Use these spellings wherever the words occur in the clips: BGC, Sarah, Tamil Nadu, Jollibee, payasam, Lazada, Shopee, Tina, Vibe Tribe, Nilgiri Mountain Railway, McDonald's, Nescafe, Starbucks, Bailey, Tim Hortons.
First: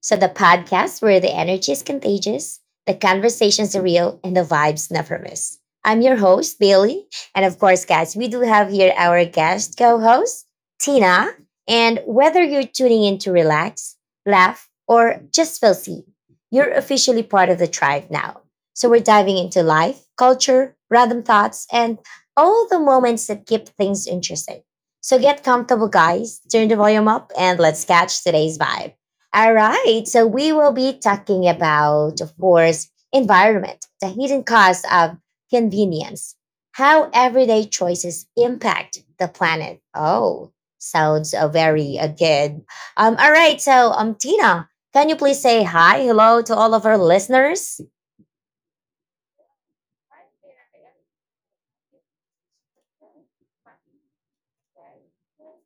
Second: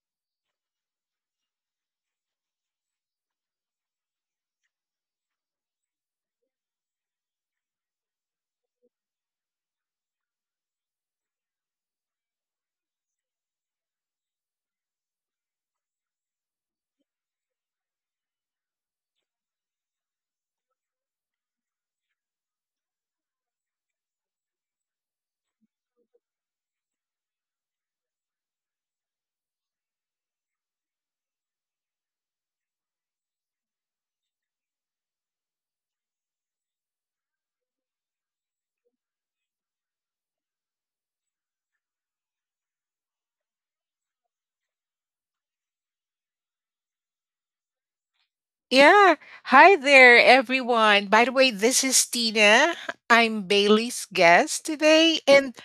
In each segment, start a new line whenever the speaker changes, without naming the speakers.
So, the podcast where the energy is contagious, the conversations are real, and the vibes never miss. I'm your host, Bailey. And of course, guys, we do have here our guest co host, Tina. And whether you're tuning in to relax, laugh, or just feel seen, you're officially part of the tribe now. So, we're diving into life, culture, random thoughts, and all the moments that keep things interesting. So get comfortable, guys. Turn the volume up and let's catch today's vibe. All right. So we will be talking about, of course, environment, the hidden cost of convenience, how everyday choices impact the planet. Oh, sounds very good. All right. So, Tina, can you please say hi, hello to all of our listeners?
Yeah. Hi there, everyone. By the way, this is Tina. I'm Bailey's guest today. And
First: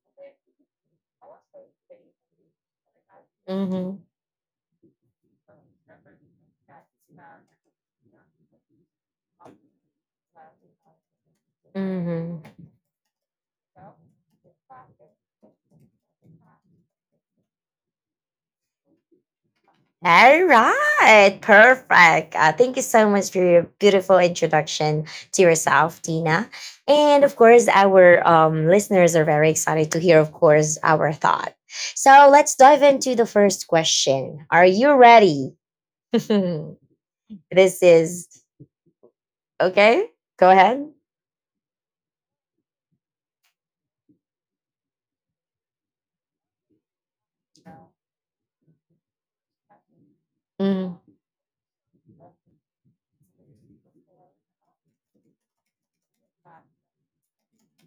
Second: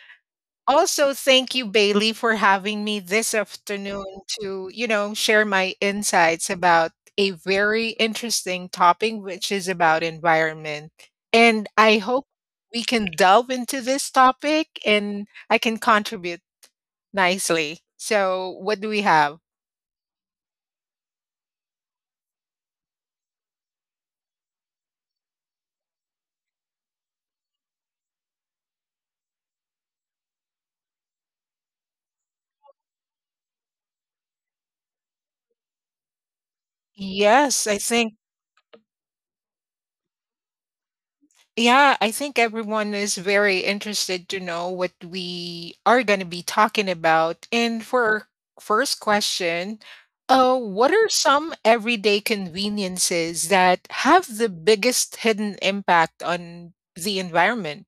also, thank you, Bailey, for having me this
Mm-hmm.
afternoon to, you know, share my insights about a very interesting topic, which is about environment. And I hope
Mm-hmm.
we can delve into this topic and I can contribute nicely. So, what do we have?
All right, perfect. Thank you so much for your beautiful introduction to yourself, Tina. And of course, our listeners are very excited to hear, of course, our thought. So let's dive into the first question. Are you ready? this
Yes, I think
is okay. Go ahead.
Yeah, I think everyone is very interested to know what we are going to be talking about. And for our first question, what
Mhm.
are some everyday conveniences that have the biggest hidden impact on the environment?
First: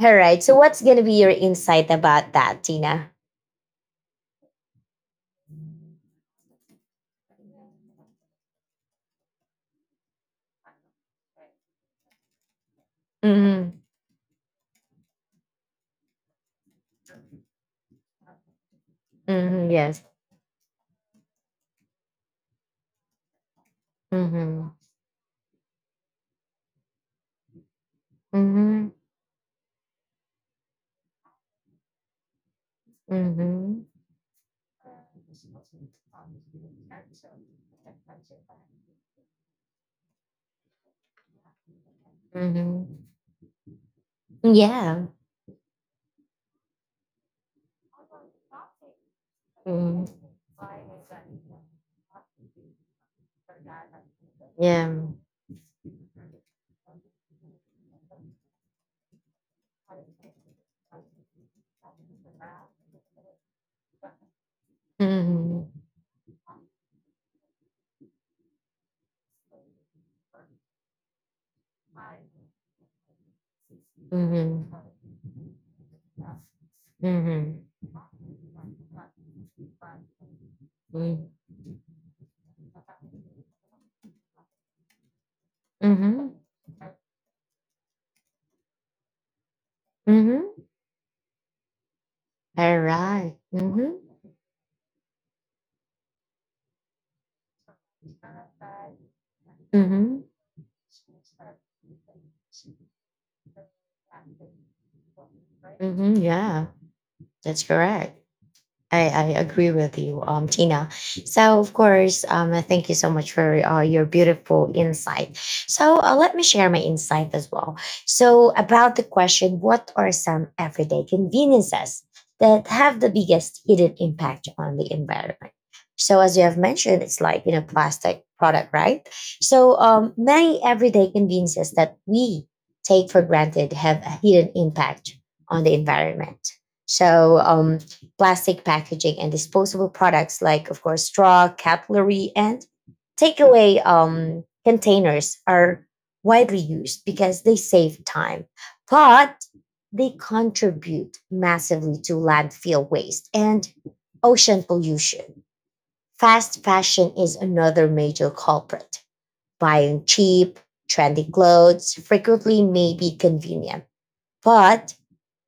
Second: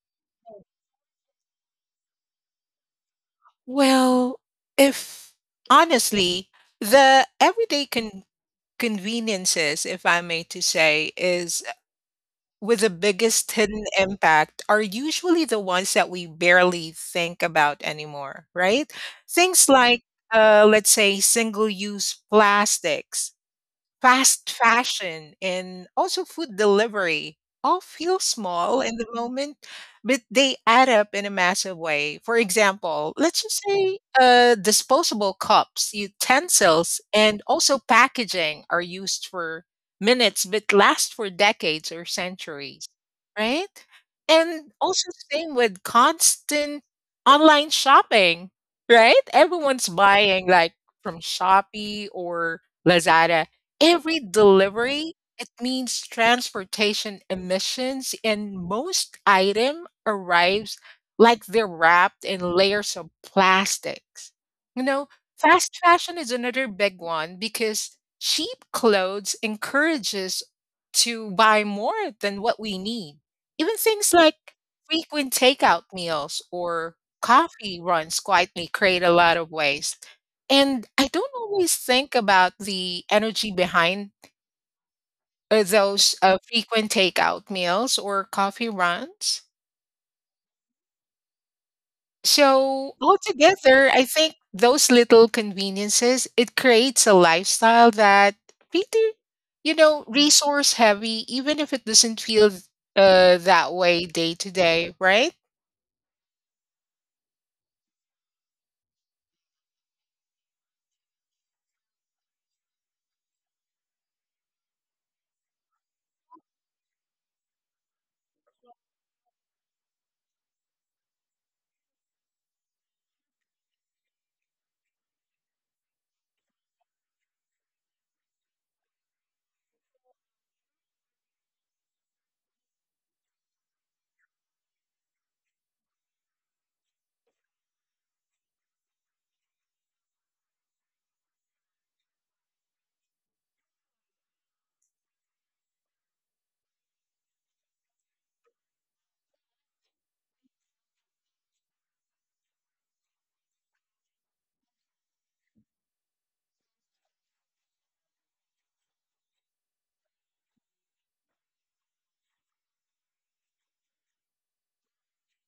All right. So, what's going to be your insight about that, Tina?
Well, if honestly, the everyday conveniences, if I may to say, is with the biggest
Mm-hmm.
hidden impact are usually the ones that we barely think about anymore, right? Things
Mm-hmm. Yes.
like, let's say, single use plastics. Fast
Mm-hmm.
fashion and also food delivery all feel small
Mm-hmm.
in the moment, but they add up in a massive way. For example, let's just
Mm-hmm.
say disposable cups, utensils, and also packaging are used for minutes but last for decades or centuries,
Mm-hmm.
right? And
Yeah.
also, same with constant online shopping, right? Everyone's
Mm-hmm.
buying like from Shopee or Lazada. Every
Yeah.
delivery, it means transportation emissions, and most item arrives like they're wrapped in layers of plastics. You know,
Mhm.
fast fashion is another big one because cheap clothes encourages to buy more than what we need. Even things like
Mhm.
frequent takeout meals or
Mhm.
coffee runs quietly create a lot of waste. And I
Mhm.
don't always think about the energy behind those
Mhm.
frequent takeout meals or coffee runs.
Mhm. All
So
right.
altogether,
Mhm.
I think those little conveniences, it creates a lifestyle that pretty, you know,
Mhm.
resource heavy, even if it doesn't feel that way day to day, right?
Mhm. Yeah. That's correct. I agree with you, Tina. So, of course, thank you so much for your beautiful insight. So, let me share my insight as well. So, about the question, what are some everyday conveniences that have the biggest hidden impact on the environment? So, as you have mentioned, it's like you know, plastic product, right? So, many everyday conveniences that we take for granted have a hidden impact on the environment. So, plastic packaging and disposable products like, of course, straw, cutlery, and takeaway containers are widely used because they save time, but they contribute massively to landfill waste and ocean pollution. Fast fashion is another major culprit. Buying cheap, trendy clothes frequently may be convenient, but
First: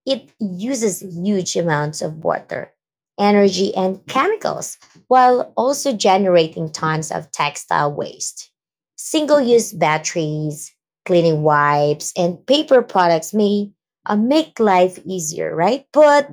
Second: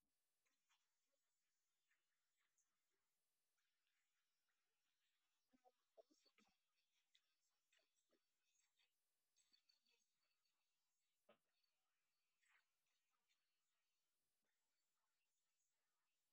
it uses huge amounts of water, energy, and chemicals while also generating tons of textile waste. Single use batteries, cleaning wipes, and paper products may make life easier, right? But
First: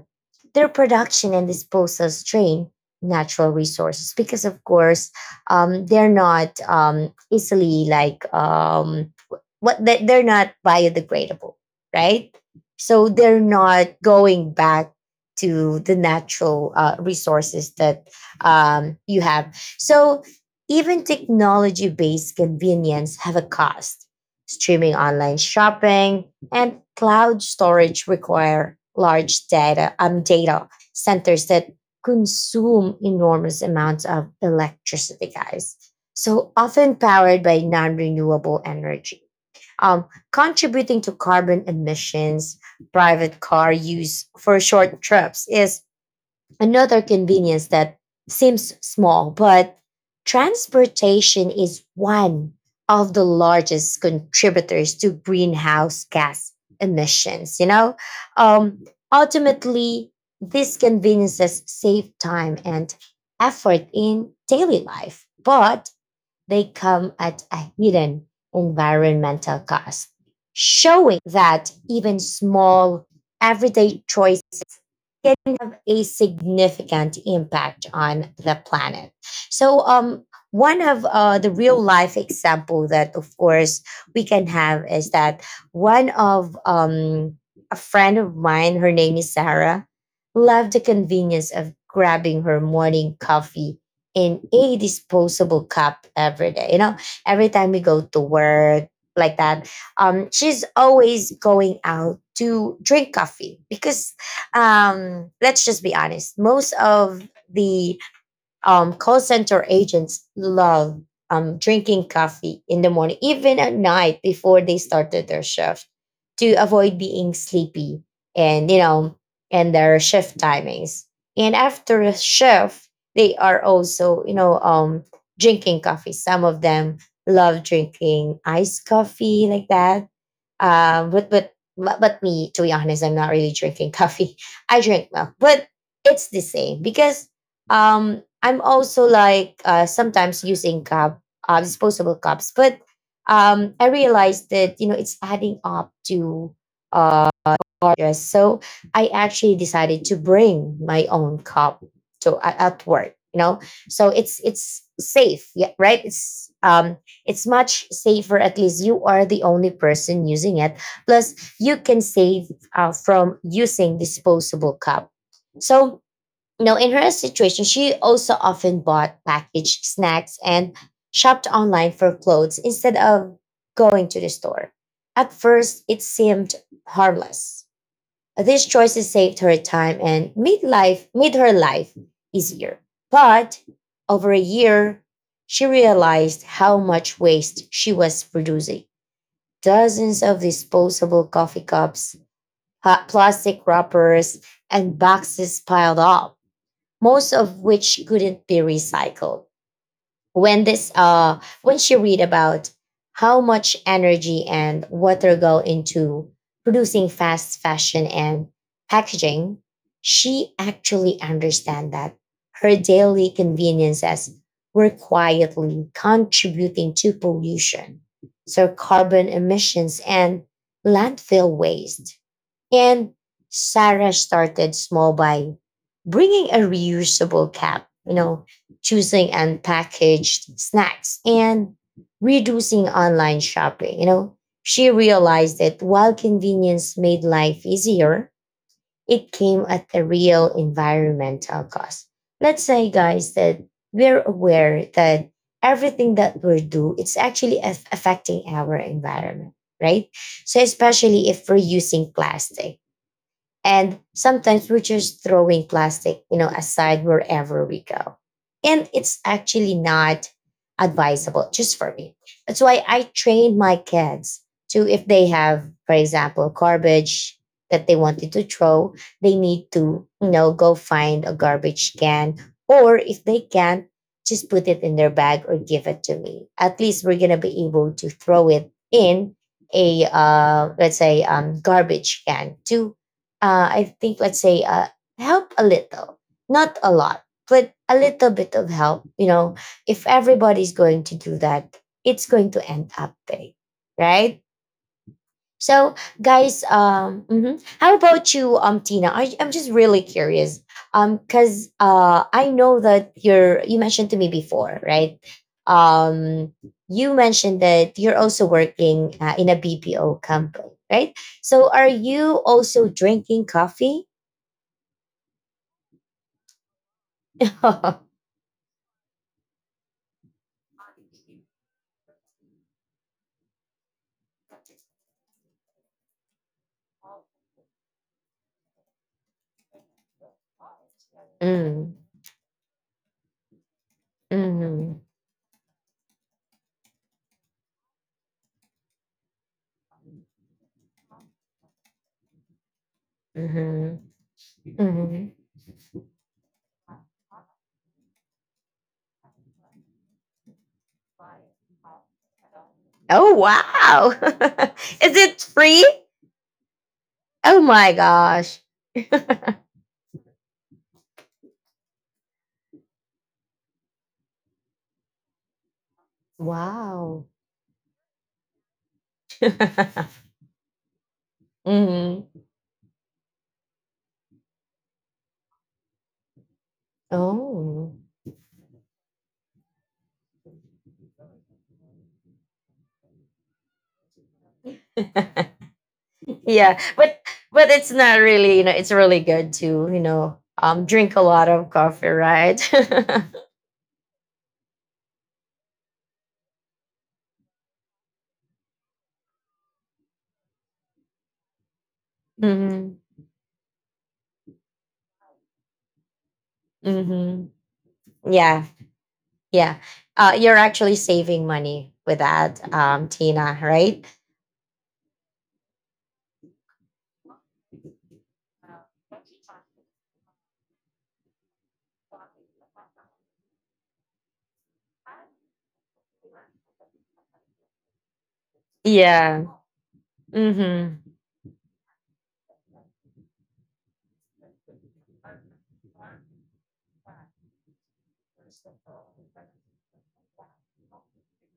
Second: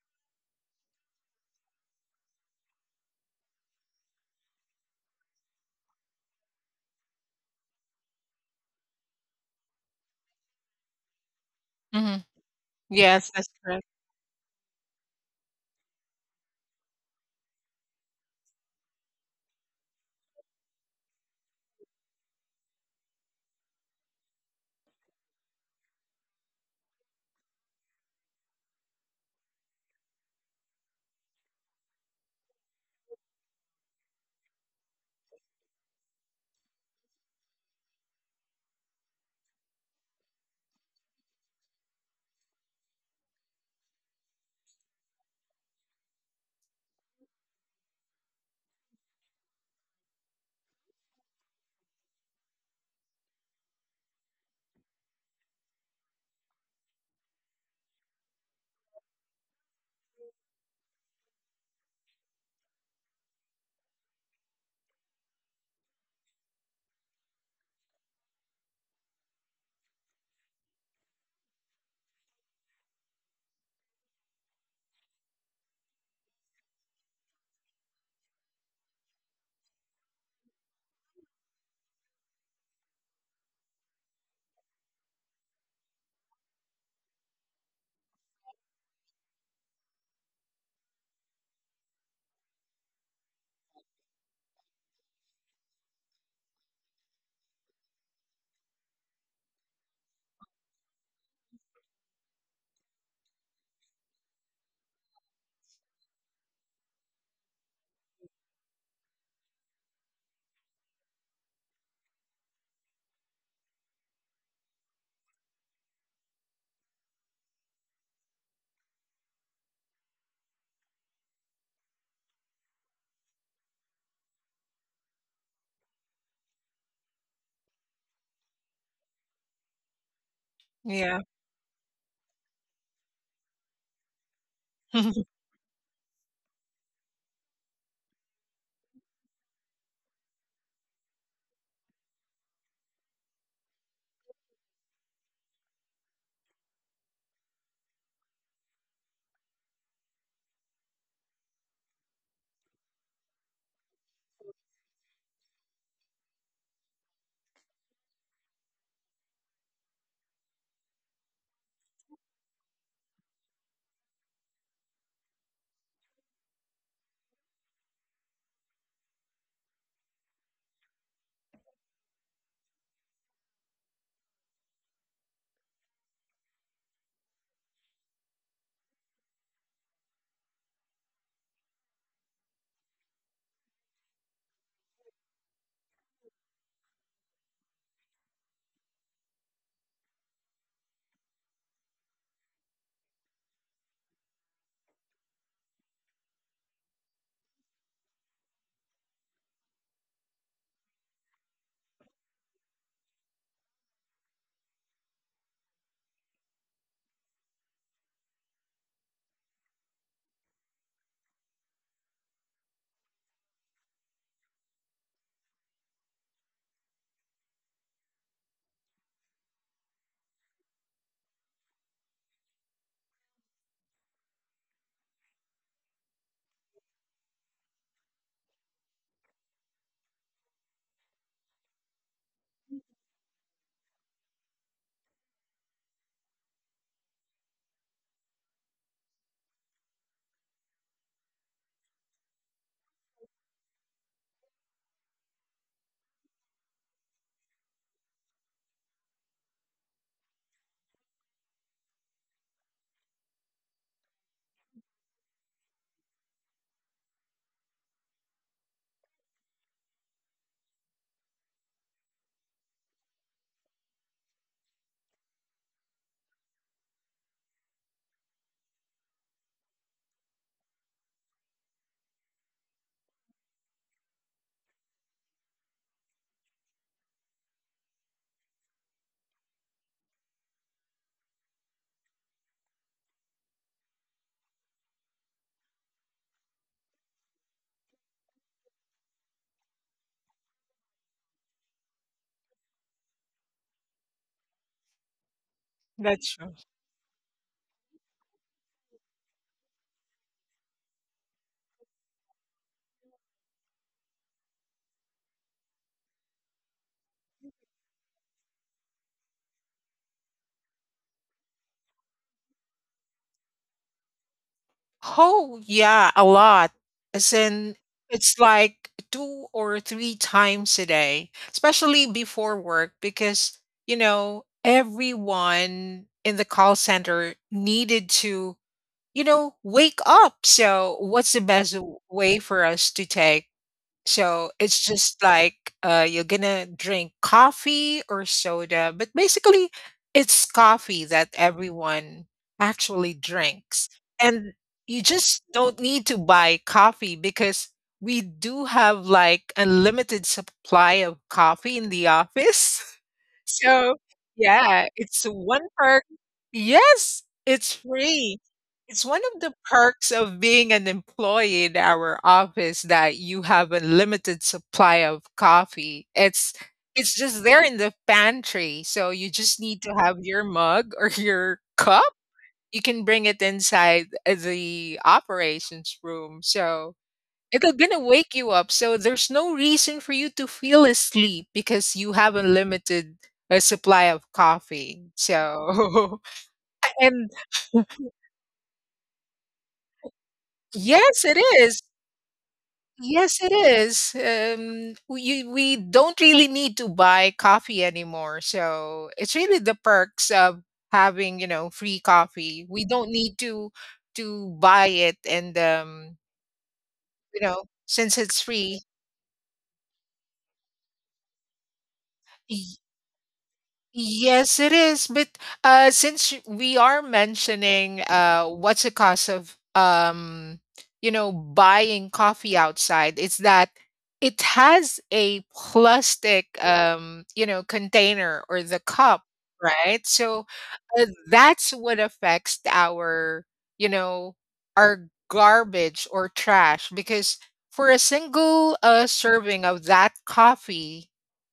their production and disposal strain natural resources because, of course, they're not easily like they're not biodegradable,
Hmm.
right? So
Yes,
they're
that's correct.
not going back to the natural resources that you have. So even technology-based convenience have a cost. Streaming online shopping and cloud storage require large data centers that consume enormous amounts of electricity, guys. So often powered by non renewable energy um, contributing to carbon emissions, private car use for short trips is another convenience that seems small, but transportation is one of the largest contributors to greenhouse gas emissions. You know, um, ultimately, these conveniences save time and effort in daily life, but they come at a hidden environmental cost, showing that even small everyday choices can have a significant impact on the planet. So, one of the real life example that, of course, we can have is that one of a friend of mine, her name is Sarah, loved the convenience of grabbing her morning coffee in a disposable cup every day. You know, every time we go to work like that, she's always going out to drink coffee because let's just be honest. Most of the call center agents love drinking coffee in the morning, even at night before they started their shift, to avoid being sleepy and you know and their shift timings. And after a shift, they are also you know drinking coffee. Some of them love drinking iced coffee like that uh,
Yeah,
but but but but me, to be honest, I'm not really drinking coffee. I drink milk, but it's the same because I'm also like sometimes using cup, disposable cups. But I realized that you know it's adding up to. Uh, artist. So I actually decided to bring my own cup to at work. You know, so it's safe, yeah, right? It's much safer. At least you are the only person using it. Plus, you can save from using disposable cup. So you know, in her situation, she also often bought packaged snacks and shopped online for clothes instead of going to the store. At first, it seemed harmless. These choices saved her time and made her life easier. But over a year, she realized how much waste she was producing. Dozens of disposable coffee cups, hot plastic wrappers, and boxes piled up, most of which couldn't be recycled when this when she read about how much energy and water go into producing fast fashion and packaging. She actually understand that her daily conveniences were quietly contributing to pollution, so carbon emissions and landfill waste. And Sarah started small by bringing a reusable cup, you know, choosing unpackaged snacks and reducing online shopping. You know, she realized that while convenience made life easier, it came at a real environmental cost. Let's say, guys, that we're aware that everything that we do, it's actually affecting our environment, right? So especially if we're using plastic. And sometimes we're just throwing plastic, you know, aside wherever we go. And it's actually not advisable just for me. That's why I trained my kids to, if they have, for example, garbage that they wanted to throw, they need to, you know, go find a garbage can. Or if they can't, just put it in their bag or give it to me. At least we're going to be able to throw it in a, let's say, garbage can to I think let's say help a little, not a lot, but a little bit of help. You know, if everybody's going to do that, it's going to end up big, right? So,
that's true.
guys, how about you, Tina? I'm just really curious, because I know that you mentioned to me before, right? Um, you mentioned that you're also working in a BPO company, right? So, are you also drinking coffee?
Oh, yeah, a lot. As in, it's like two or three times a day, especially before work, because, you know, everyone in the call center needed to, you know, wake up. So, what's the best
Mm,
way for us to take? So it's
mhm,
just like you're gonna drink coffee or soda, but basically it's coffee that everyone actually drinks.
mhm,
And you
mhm.
just don't need to buy coffee because we do have like unlimited supply of coffee in the office.
Oh,
So
wow.
yeah,
Is
it's
it
one
free?
perk. Yes,
Oh
it's
my
free.
gosh.
It's one of the perks of being an employee in our office that you have a limited supply of coffee. It's
Wow.
just there in the pantry, so you just need to have your mug or your cup.
Mhm.
You can bring it inside the operations room. So it'll
Oh.
gonna wake you up. So there's no reason for you to feel asleep because you have a limited supply of coffee. So
Yeah,
and
but it's not really, you know, it's really good to, you know, drink a
yes, it
lot of
is.
coffee, right?
Yes, it is. We don't really need to buy coffee anymore. So it's really the perks of having you know free coffee. We
Mhm.
don't need to buy it, and you
Mhm.
know since it's
Yeah.
free.
Yeah. Uh, you're actually saving money with that Tina, right?
Yes, it is. But since we are mentioning what's the cost of you know buying coffee outside, it's that it has a plastic you know container or the cup,
Yeah.
right? So
Mhm.
that's what affects our you know our garbage or trash because for a single serving of that coffee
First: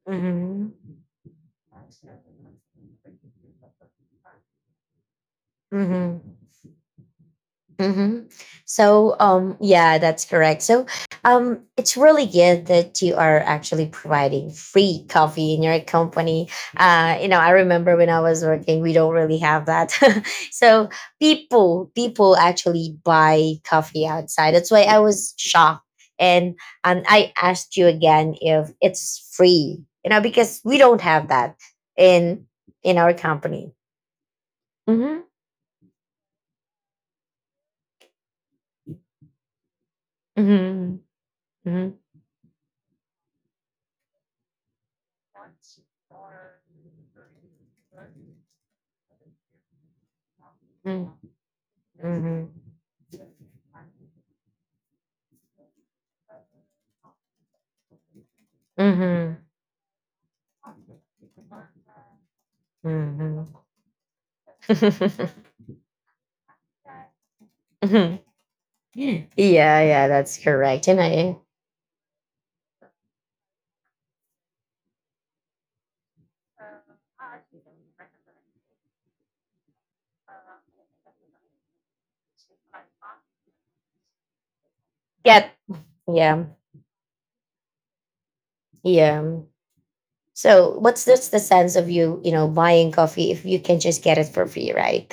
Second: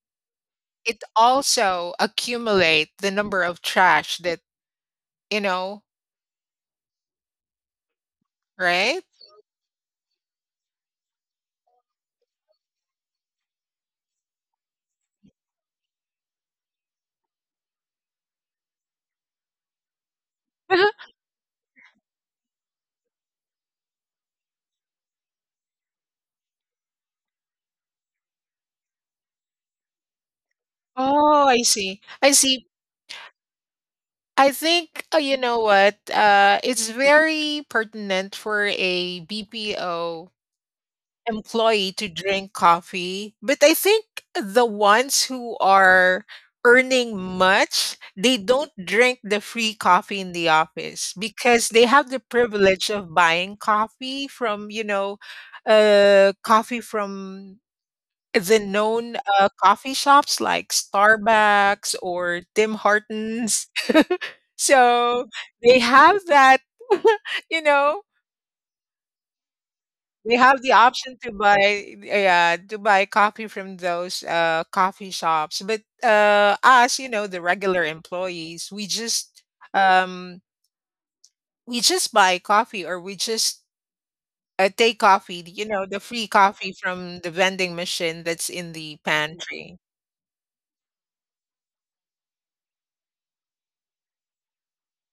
Mm-hmm.
it also accumulate the number of trash that you know,
Mm-hmm. Mm-hmm.
right?
So, yeah, that's correct. So, it's really good that you are actually providing free coffee in your company. You know, I remember when I was working, we don't really have that. So people actually buy coffee outside. That's why I was shocked, and and I asked you again if it's free. You know, because we don't have
Oh,
that
I see. I
in
see.
in our company.
I think
Mm-hmm.
you know what? It's very pertinent for a BPO
Mm-hmm.
employee
Mm-hmm.
to drink coffee, but I think the ones who are earning much, they don't drink the free coffee in the
Mm,
office because they have the
mhm,
privilege of buying coffee from, you know, coffee from the known
mhm,
coffee shops like Starbucks or Tim
mhm.
Hortons. So they have that, you know,
Mhm. Yeah, yeah,
they
that's
have the
correct. And
option to
I
buy, yeah, to buy coffee from those coffee shops. But us, you know, the regular employees, we just um, buy coffee or we just take coffee,
get,
you know, the free
yeah,
coffee from the vending machine that's in the
yeah.
pantry.
So, what's just the sense of you, you know, buying coffee if you can just get it for free, right?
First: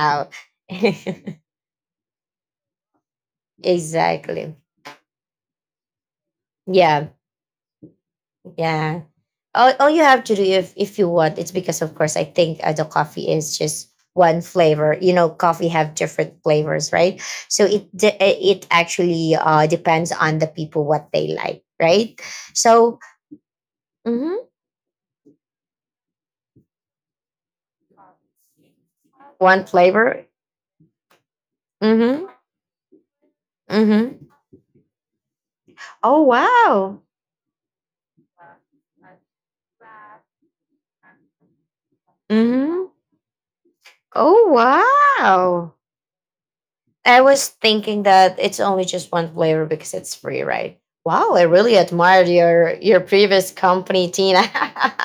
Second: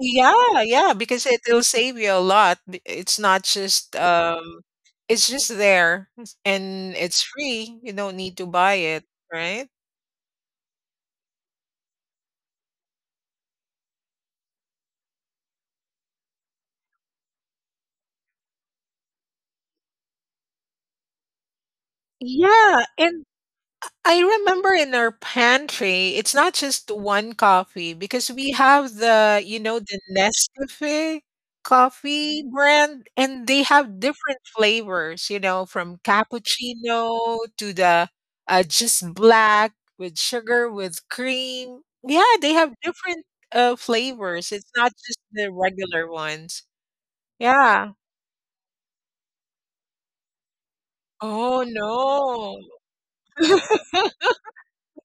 Yeah, yeah, because it, will save you a lot. It's not just
Exactly.
it's just there and
Yeah,
it's free. You don't need to buy
yeah.
it, right?
All you have to do if you want, it's because of course I think the coffee is just one flavor, you know, coffee have different flavors, right? So it actually depends on the people what they like, right?
Yeah,
So
and I
mhm,
remember in our pantry, it's not just one coffee because we have the, you
one
know, the
flavor.
Nescafe
Hmm.
coffee brand and they have
Hmm.
different flavors, you know, from
Oh wow.
cappuccino to the just black with sugar with cream. Yeah, they have
Hmm.
different
Oh
flavors. It's not just the
wow.
regular ones.
I was
Yeah.
thinking that it's only just one flavor because it's free, right? Wow, I
Oh
really admired
no.
your previous company, Tina.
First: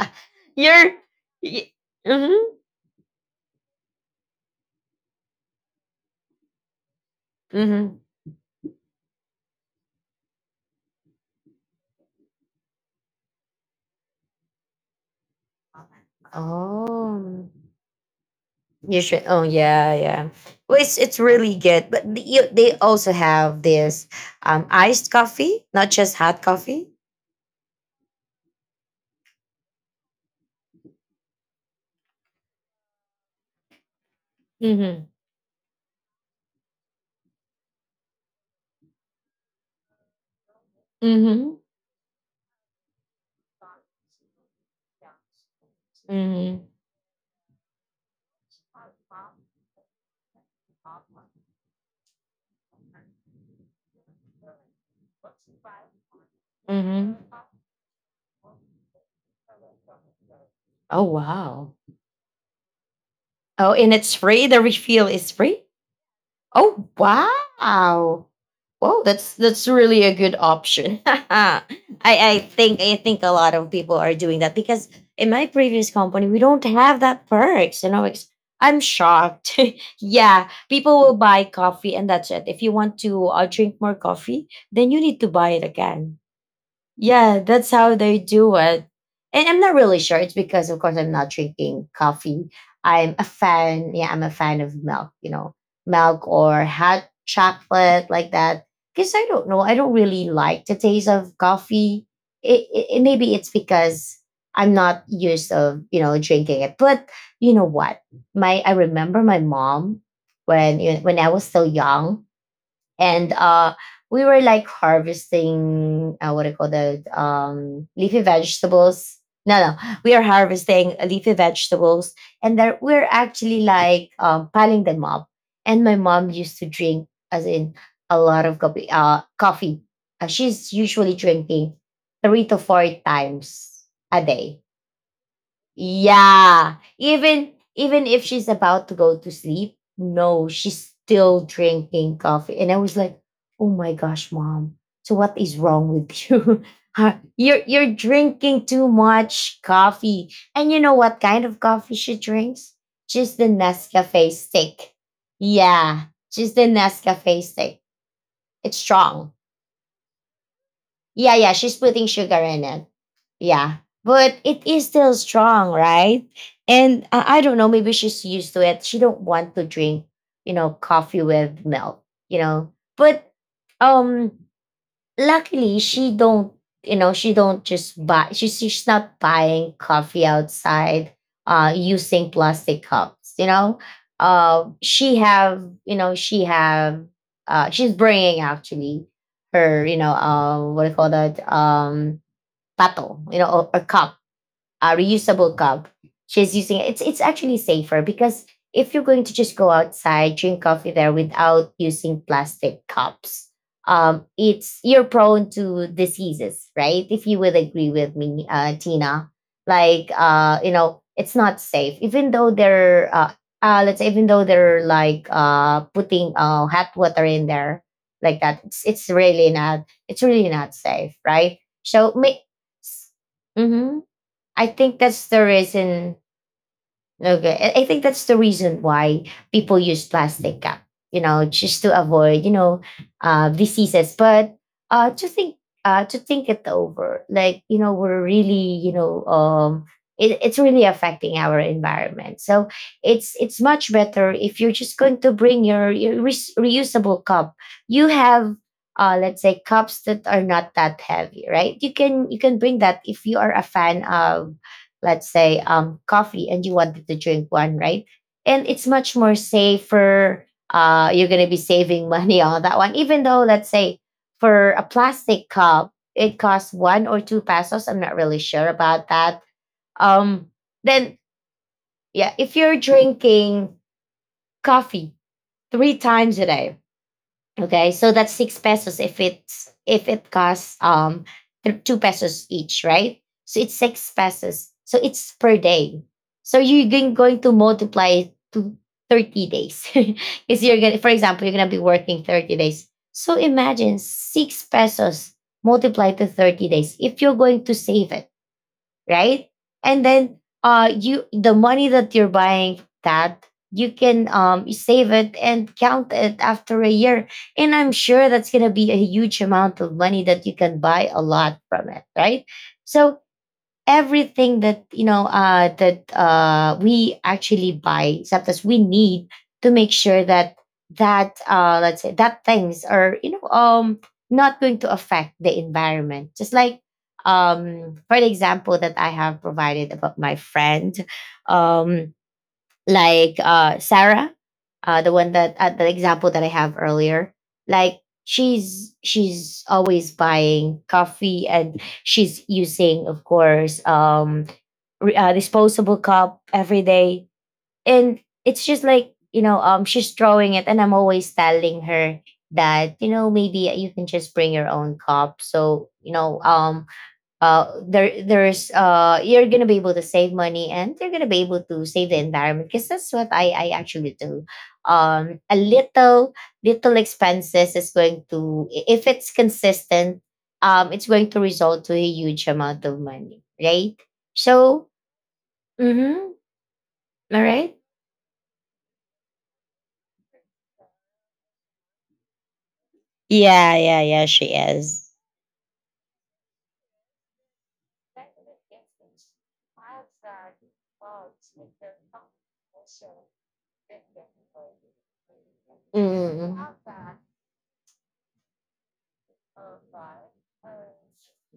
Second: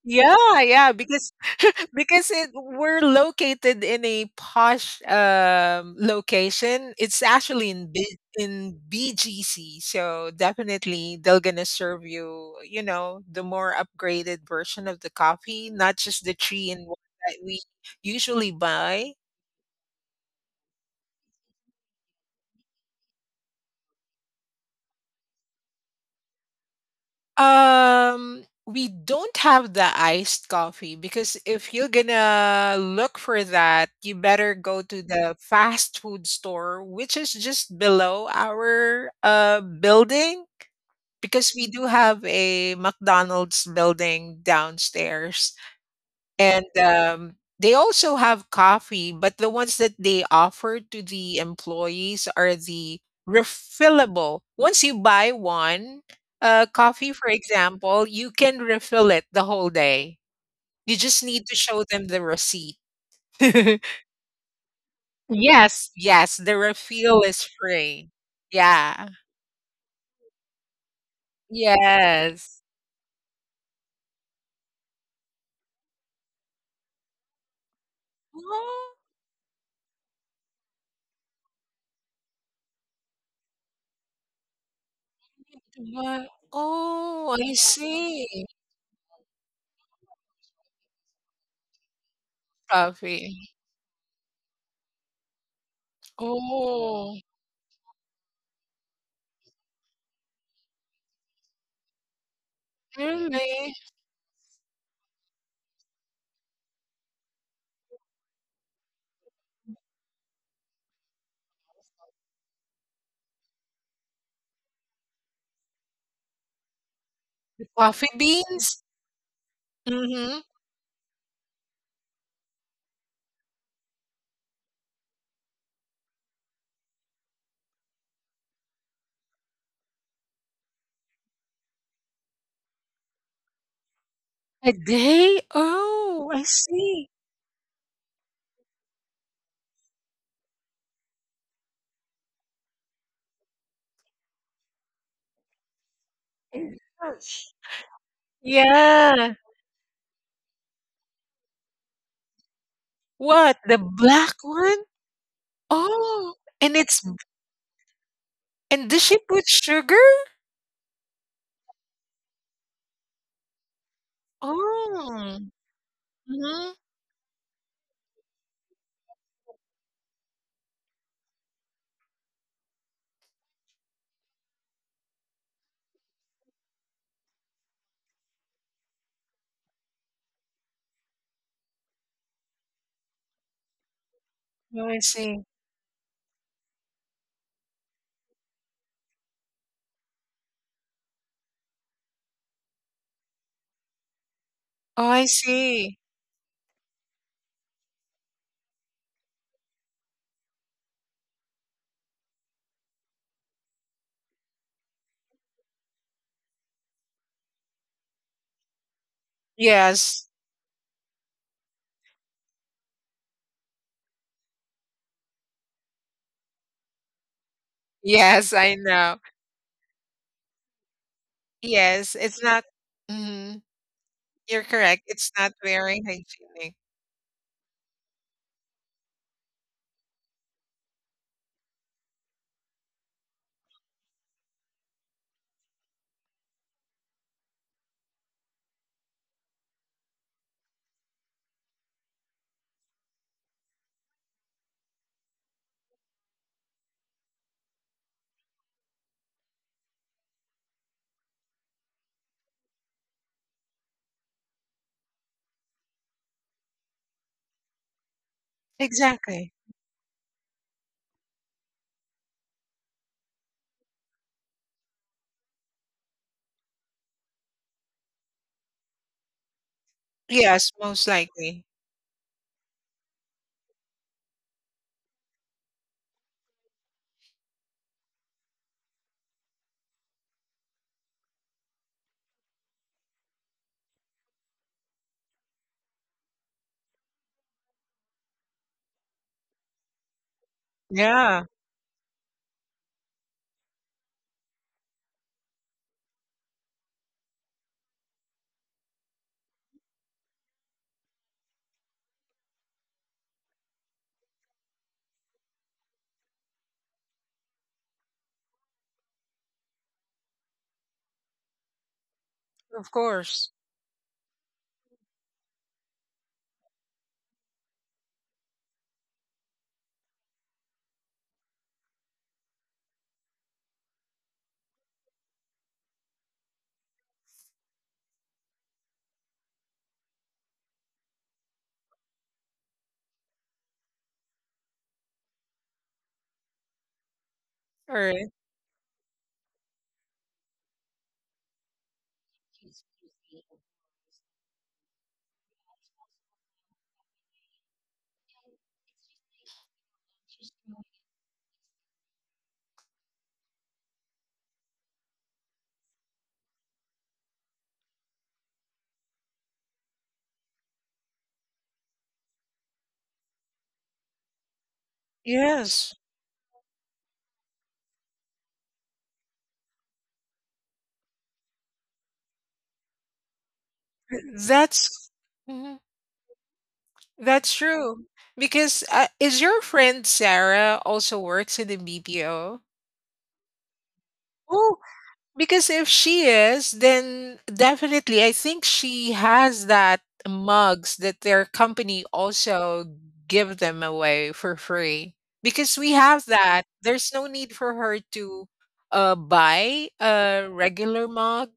Yeah, yeah,
your
because
y-
because
mhm
it we're located in a posh location. It's actually in
mhm.
BGC, so definitely they're gonna serve you, you know, the more upgraded version of the coffee, not just the tree in one that
Oh,
we usually
you
buy.
should. Oh yeah, yeah. Well, it's really good, but you, they also have this iced coffee, not just hot coffee.
We don't have the iced coffee because if you're gonna look for that, you better go to
Mhm
the fast food store, which is just below our building because
mhm
we do have a McDonald's building downstairs. And,
mhm
they also have coffee, but the ones that they offer to the employees are the refillable. Once you buy 1, coffee,
mhm.
for example, you can refill it the whole day. You
Oh
just need to
wow.
show them the receipt.
Oh, and it's free. The refill is free.
Yes, yes, the
Oh
refill is free.
wow. Well,
Yeah.
that's really a good option.
Yes.
I think a lot of people are doing that because in my previous company we don't have that perks. You know, it's, I'm
Oh,
shocked. Yeah, people will buy coffee and that's it. If you want to drink more coffee, then you need to buy it again.
what? Oh,
Yeah,
I
that's how they
see.
do it. And I'm not really sure. It's because, of course, I'm not drinking coffee. I'm a
Coffee.
fan. Yeah, I'm a fan of milk, you know, milk or hot
Oh,
chocolate like that. Because I don't know. I don't really like the taste of coffee. Maybe
really?
it's because I'm not used of, you know, drinking it. But you know what? My I remember my mom when I was still young and we were like harvesting what do you call that
The coffee
leafy
beans?
vegetables. No, no, we are
Mhm.
harvesting leafy vegetables. And there we're actually like piling them up. And my mom used to drink, as in, a lot of coffee, coffee. She's usually drinking 3 to 4 times a day.
A day? Oh, I
Yeah.
see.
Even if she's about to go to sleep, no, she's still drinking coffee. And I was like, "Oh my gosh, mom. So what is wrong with you?
And
Huh,
such.
you're drinking too
Yeah.
much coffee." And you know what kind of coffee she drinks? Just the
What, the
Nescafe
black one?
stick. Yeah,
Oh,
just the
and it's
Nescafe stick. It's
and does she
strong.
put sugar?
Yeah, yeah, she's putting sugar in it. Yeah, but it is still
Oh.
strong, right?
Mhm.
And I don't know, maybe she's used to it. She don't want to drink, you know, coffee with milk, you know. But um luckily she don't, you know, she don't just buy she's not buying coffee outside using plastic cups, you know.
Oh, I
She
see.
have, you know, she have she's bringing actually her, you know, what do you call that? Pato, you know, or cup, a
Oh, I
reusable cup.
see.
She's using, it's actually safer because if you're going to just go outside, drink coffee there without using plastic cups, it's you're prone to diseases, right? If you would agree with me, Tina, like
Yes.
you know, it's not safe. Even though they're let's say even though they're like putting hot water in there like
Yes,
that,
I
it's
know.
really not, it's really not safe, right? So
Yes,
make.
it's not mhm, you're
I think
correct.
that's
It's
the
not very
reason.
hygienic.
Okay, I think that's the reason why people use plastic cup. You know, just to avoid, you know, diseases. But to think, to think it over, like, you know, we're really, you know, it's really affecting our environment. So it's much better if you're just going to bring your reusable cup. You have let's say cups that are not that heavy, right? You can bring that if you are a fan of, let's say, coffee and you wanted to drink one, right? And it's much more
Exactly.
safer. You're going to be saving money on that one. Even though, let's say, for a plastic cup, it costs one or two pesos. I'm not really sure about that. um
Yes, most
then,
likely.
yeah, if you're drinking coffee three times a day. Okay, so that's 6 pesos if it's if it costs two pesos each, right? So it's 6 pesos. So it's per day. So you're going to multiply it to 30 days because you're gonna, for example,
Yeah,
you're gonna be working 30 days. So imagine 6 pesos multiplied to 30 days. If you're going to save it, right? And then you the money that you're buying that you can you save it and count it after a year. And I'm sure that's gonna be a huge amount of money that you can buy a lot from it, right?
of
So
course.
everything that, you know, that we actually buy, except as we need, to make sure that let's say that things are, you know, not going to affect the environment, just like, for the example that I have provided about my friend, um like Sarah, the one that the example that I have earlier, like,
Alright.
she's always buying coffee and she's using, of course, disposable cup every day. And it's just like, you know, she's throwing it and I'm always telling her that, you know, maybe you can just bring your own cup, so, you know, there's you're gonna be able to save money and you're gonna be able to save the environment, because that's what I actually do. A
Yes,
little expenses is going to if it's consistent, it's going to result to a huge amount of money, right? So
that's mhm,
mm-hmm. All
that's
right.
true. Because is your friend Sarah also works in the BPO?
Yeah, yeah, yeah, she
Oh,
is.
because if she is, then definitely I think she has that mugs that their company also give them away for free. Because we have that. There's
Mm-hmm.
no need for her to buy a regular mug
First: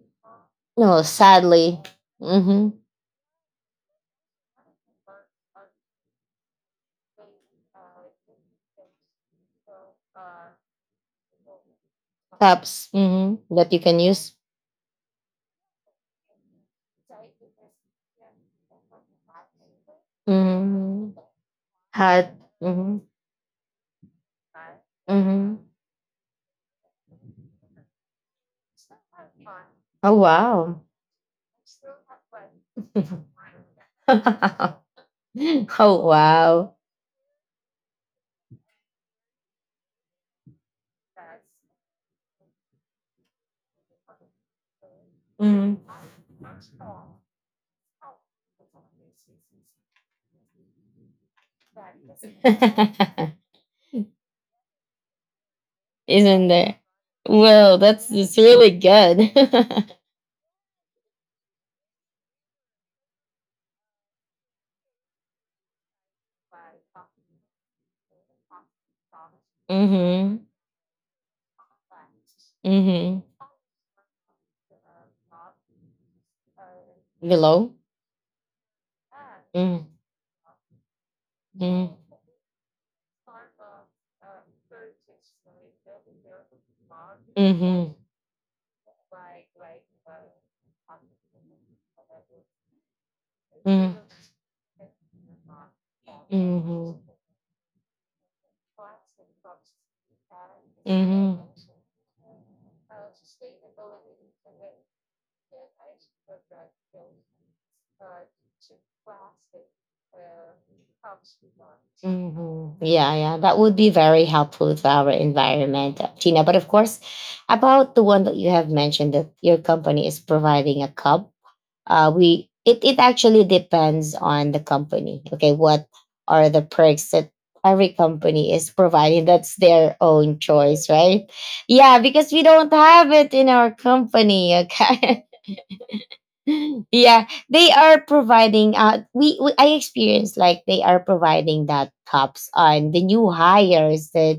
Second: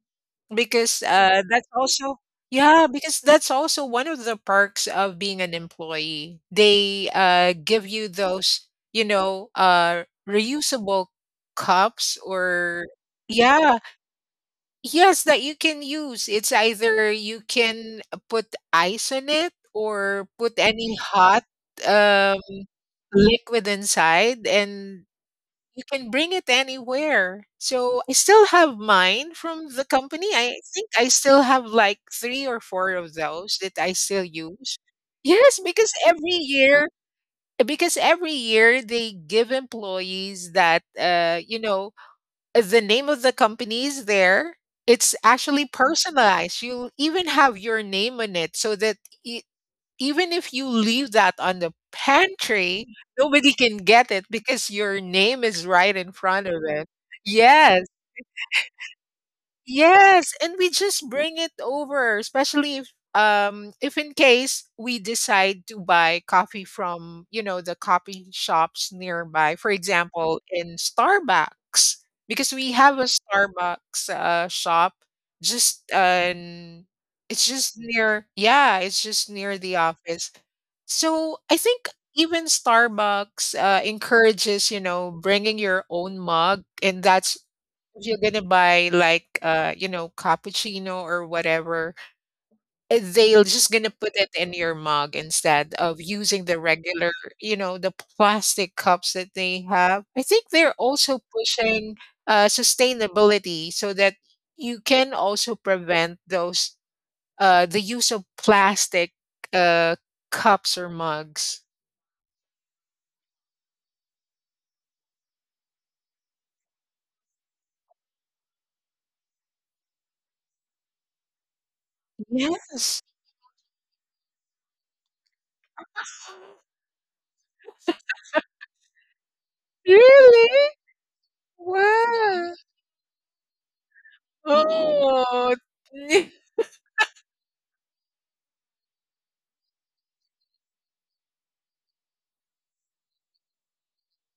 because
No,
that's
sadly.
also
Hmm.
yeah because that's also one of the perks of being an employee they give you those you know reusable cups or
Taps, hmm, that
yeah
you can use.
yes that you can use it's either you can put ice on it or put any
Hmm.
hot
Hat.
um,
Hmm.
liquid inside and
Hmm.
you can bring it anywhere. So I still have mine from the
Oh,
company. I
wow.
think I still have like three or four of those that I still use. Yes,
Oh, wow.
because every year they give employees that, you know, the name of the company is there. It's actually
Mhm.
personalized. You even have your name on it so that i- even if you leave that on the pantry, nobody can get it because your name is right in front
Isn't
of
there?
it.
Well,
Yes,
that's it's really good.
yes, and we just bring it over, especially if in case we decide to buy coffee from, you know, the coffee shops nearby, for example,
Mm-hmm.
in Starbucks, because we have a
Mhm.
Starbucks shop just in it's just
Below.
near, yeah, it's just near the
Mm.
office. So I think
Mm.
even Starbucks encourages, you know, bringing your own mug, and that's
Mhm.
if you're gonna buy like, you know, cappuccino or whatever, eh, they'll just gonna
Mm.
put it in your mug instead of using the
Mhm.
regular, you know, the plastic cups that they have. I think they're also
Mhm.
pushing sustainability so that you can also prevent those the use of plastic uh, cups or mugs.
Mhm. Yeah, yeah, that would be very helpful to our environment, Tina. But of course, about the one that you have mentioned that your company is providing a cup, we it
Yes.
actually depends on the company. Okay, what are the perks that every company is providing? That's their own
Really?
choice, right? Yeah, because we
Wow.
don't have it in our company. Okay,
Oh.
yeah they are providing we I experienced like they are providing that cops on the new hires that